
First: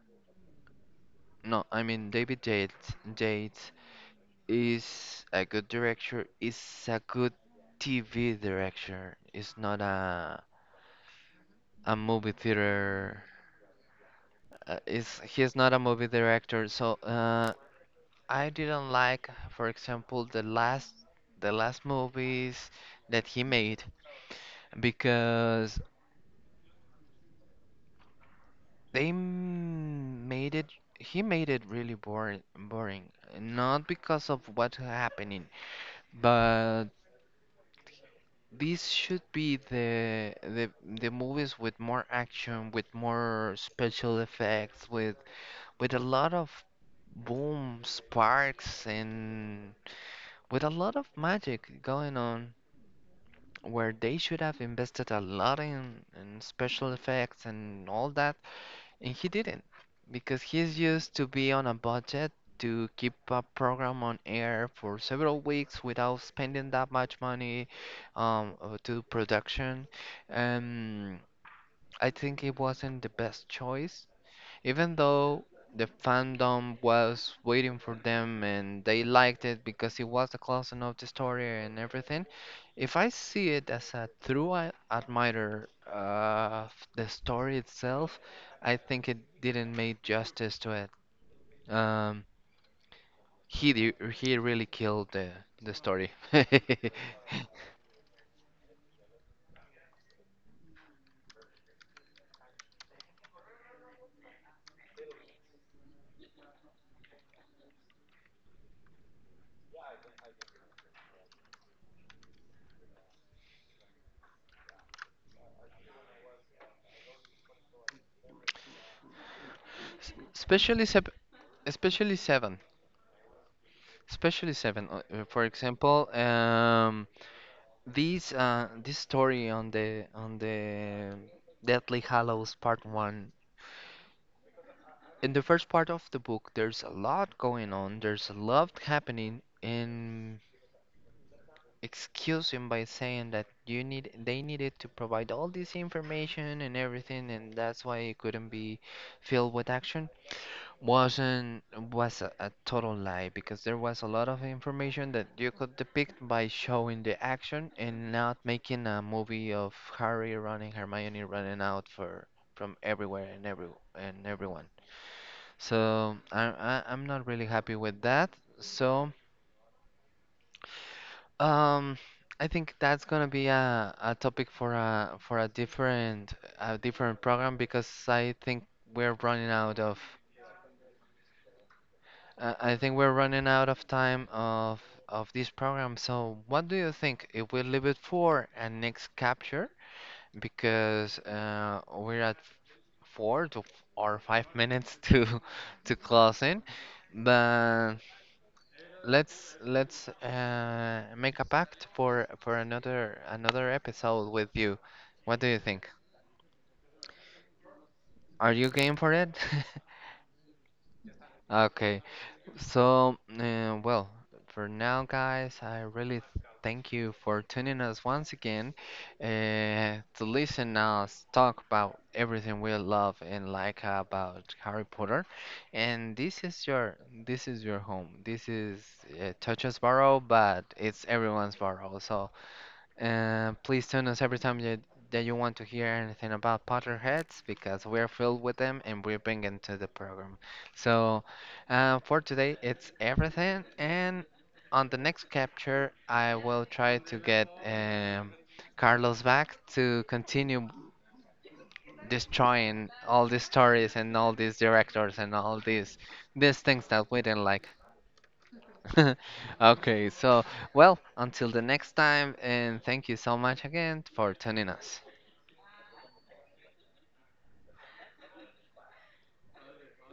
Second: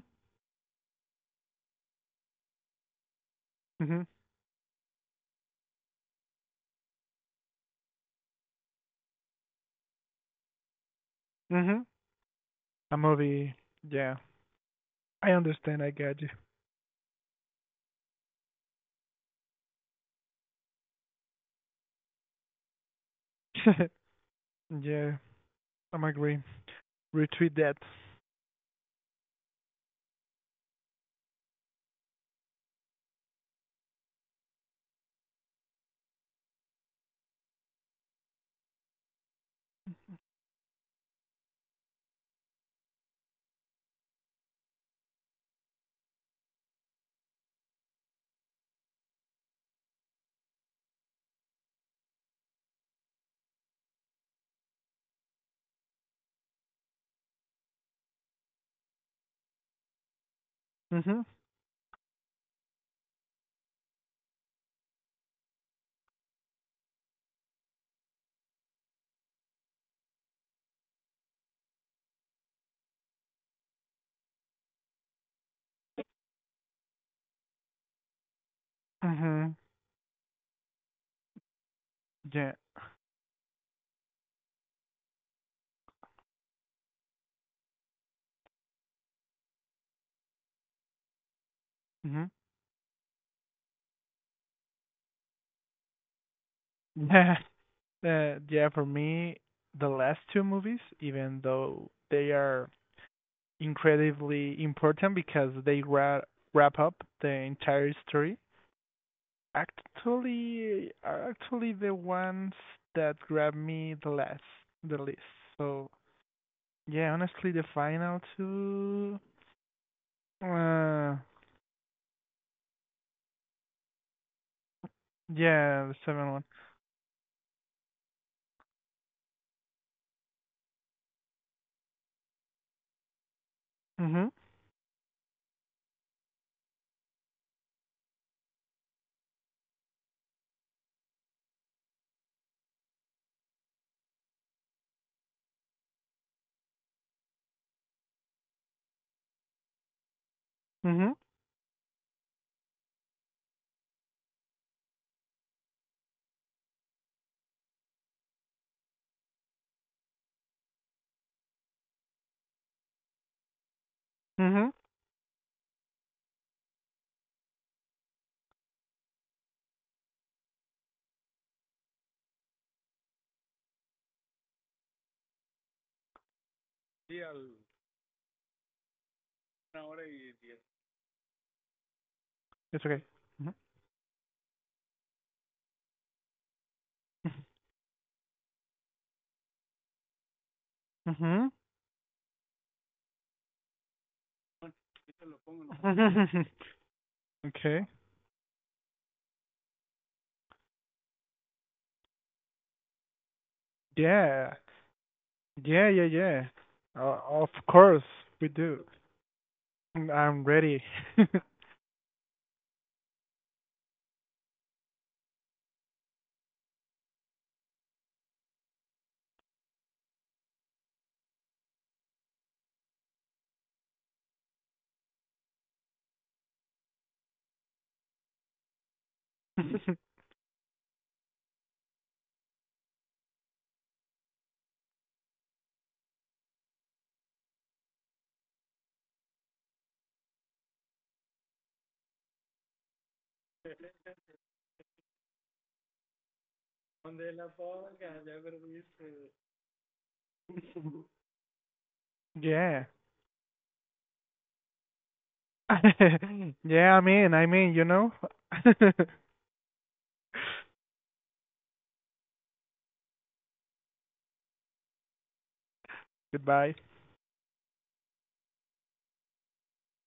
Speaker 1: no, I mean David Yates, Yates
Speaker 2: Mm-hmm.
Speaker 1: is a good director, is a good TV director. Is not a
Speaker 2: Mm-hmm.
Speaker 1: a movie
Speaker 2: A
Speaker 1: theater.
Speaker 2: movie. Yeah.
Speaker 1: Is,
Speaker 2: I
Speaker 1: he's not a
Speaker 2: understand. I
Speaker 1: movie
Speaker 2: got you.
Speaker 1: director, so I didn't like, for example, the last movies that he made
Speaker 2: Yeah.
Speaker 1: because
Speaker 2: I'm agree. Retweet that.
Speaker 1: made it, he made it really boring, boring not because of what's happening, but these should be the the movies with more action, with more special effects, with a lot of boom sparks, and with a lot of magic going on, where they should have invested a lot in special effects and all that, and he didn't, because he's used
Speaker 2: Mm-hmm.
Speaker 1: to be on a budget to keep a program on air for several weeks without spending that much money, to production. Um, I think it wasn't the best choice, even though the fandom was waiting for them and they liked
Speaker 2: Mm-hmm.
Speaker 1: it because it was the closing of the story and everything.
Speaker 2: Yeah.
Speaker 1: If I see it as a true admirer of the story itself, I think it didn't make justice to it.
Speaker 2: Mm-hmm.
Speaker 1: Um, he really killed the story.
Speaker 2: Yeah. Yeah. For me, the last two movies, even though they are incredibly important because they wrap up the entire story. Actually, are actually the ones that grab me the least. So yeah, honestly, the final two.
Speaker 1: Especially sep
Speaker 2: Uh,
Speaker 1: especially seven, especially seven. For
Speaker 2: yeah, the
Speaker 1: example,
Speaker 2: seven one.
Speaker 1: um. This story on the Deathly Hallows Part 1.
Speaker 2: Mhm.
Speaker 1: In the first part of the book, there's a lot going on. There's a lot happening, and excuse him by saying that you need they needed to provide all this information and everything, and that's why it couldn't be filled with action.
Speaker 2: Mhm.
Speaker 1: Wasn't Was a total lie, because there was a lot of information that you could depict by showing the action and not making a movie of Harry running, Hermione running out for, from everywhere and everyone.
Speaker 2: Mhm.
Speaker 1: So I I'm not really happy with that. So, um, I think that's gonna be a topic for a different program because I think we're running out of, I
Speaker 2: It's
Speaker 1: think
Speaker 2: okay.
Speaker 1: we're running out of time of this program. So, what do you think if we leave it for a next capture? Because
Speaker 2: Mhm.
Speaker 1: we're at four to f- or 5 minutes to to close
Speaker 2: Mhm.
Speaker 1: in.
Speaker 2: Okay.
Speaker 1: But let's make a pact for another another episode with
Speaker 2: Yeah,
Speaker 1: you. What do you think?
Speaker 2: yeah, yeah. Yeah. Of course we
Speaker 1: Are you
Speaker 2: do.
Speaker 1: game for it?
Speaker 2: I'm ready.
Speaker 1: Okay. So, well, for now, guys, I really thank you for tuning us once again, uh, to listen us talk about everything we love and like about Harry Potter. And this is your home. This is, Touch's Barrow, but it's everyone's barrow. So, please tune us every time that you want to hear anything about Potterheads, because we're filled with them and we bring them to the program. So, for today, it's everything. And on the next capture, I will try to get, Carlos back to continue
Speaker 2: Yeah.
Speaker 1: destroying all these stories and all these directors and all these things
Speaker 2: Yeah,
Speaker 1: that we didn't like.
Speaker 2: you know.
Speaker 1: Okay, so, well, until the next time, and thank you so much again for tuning us.
Speaker 2: Goodbye.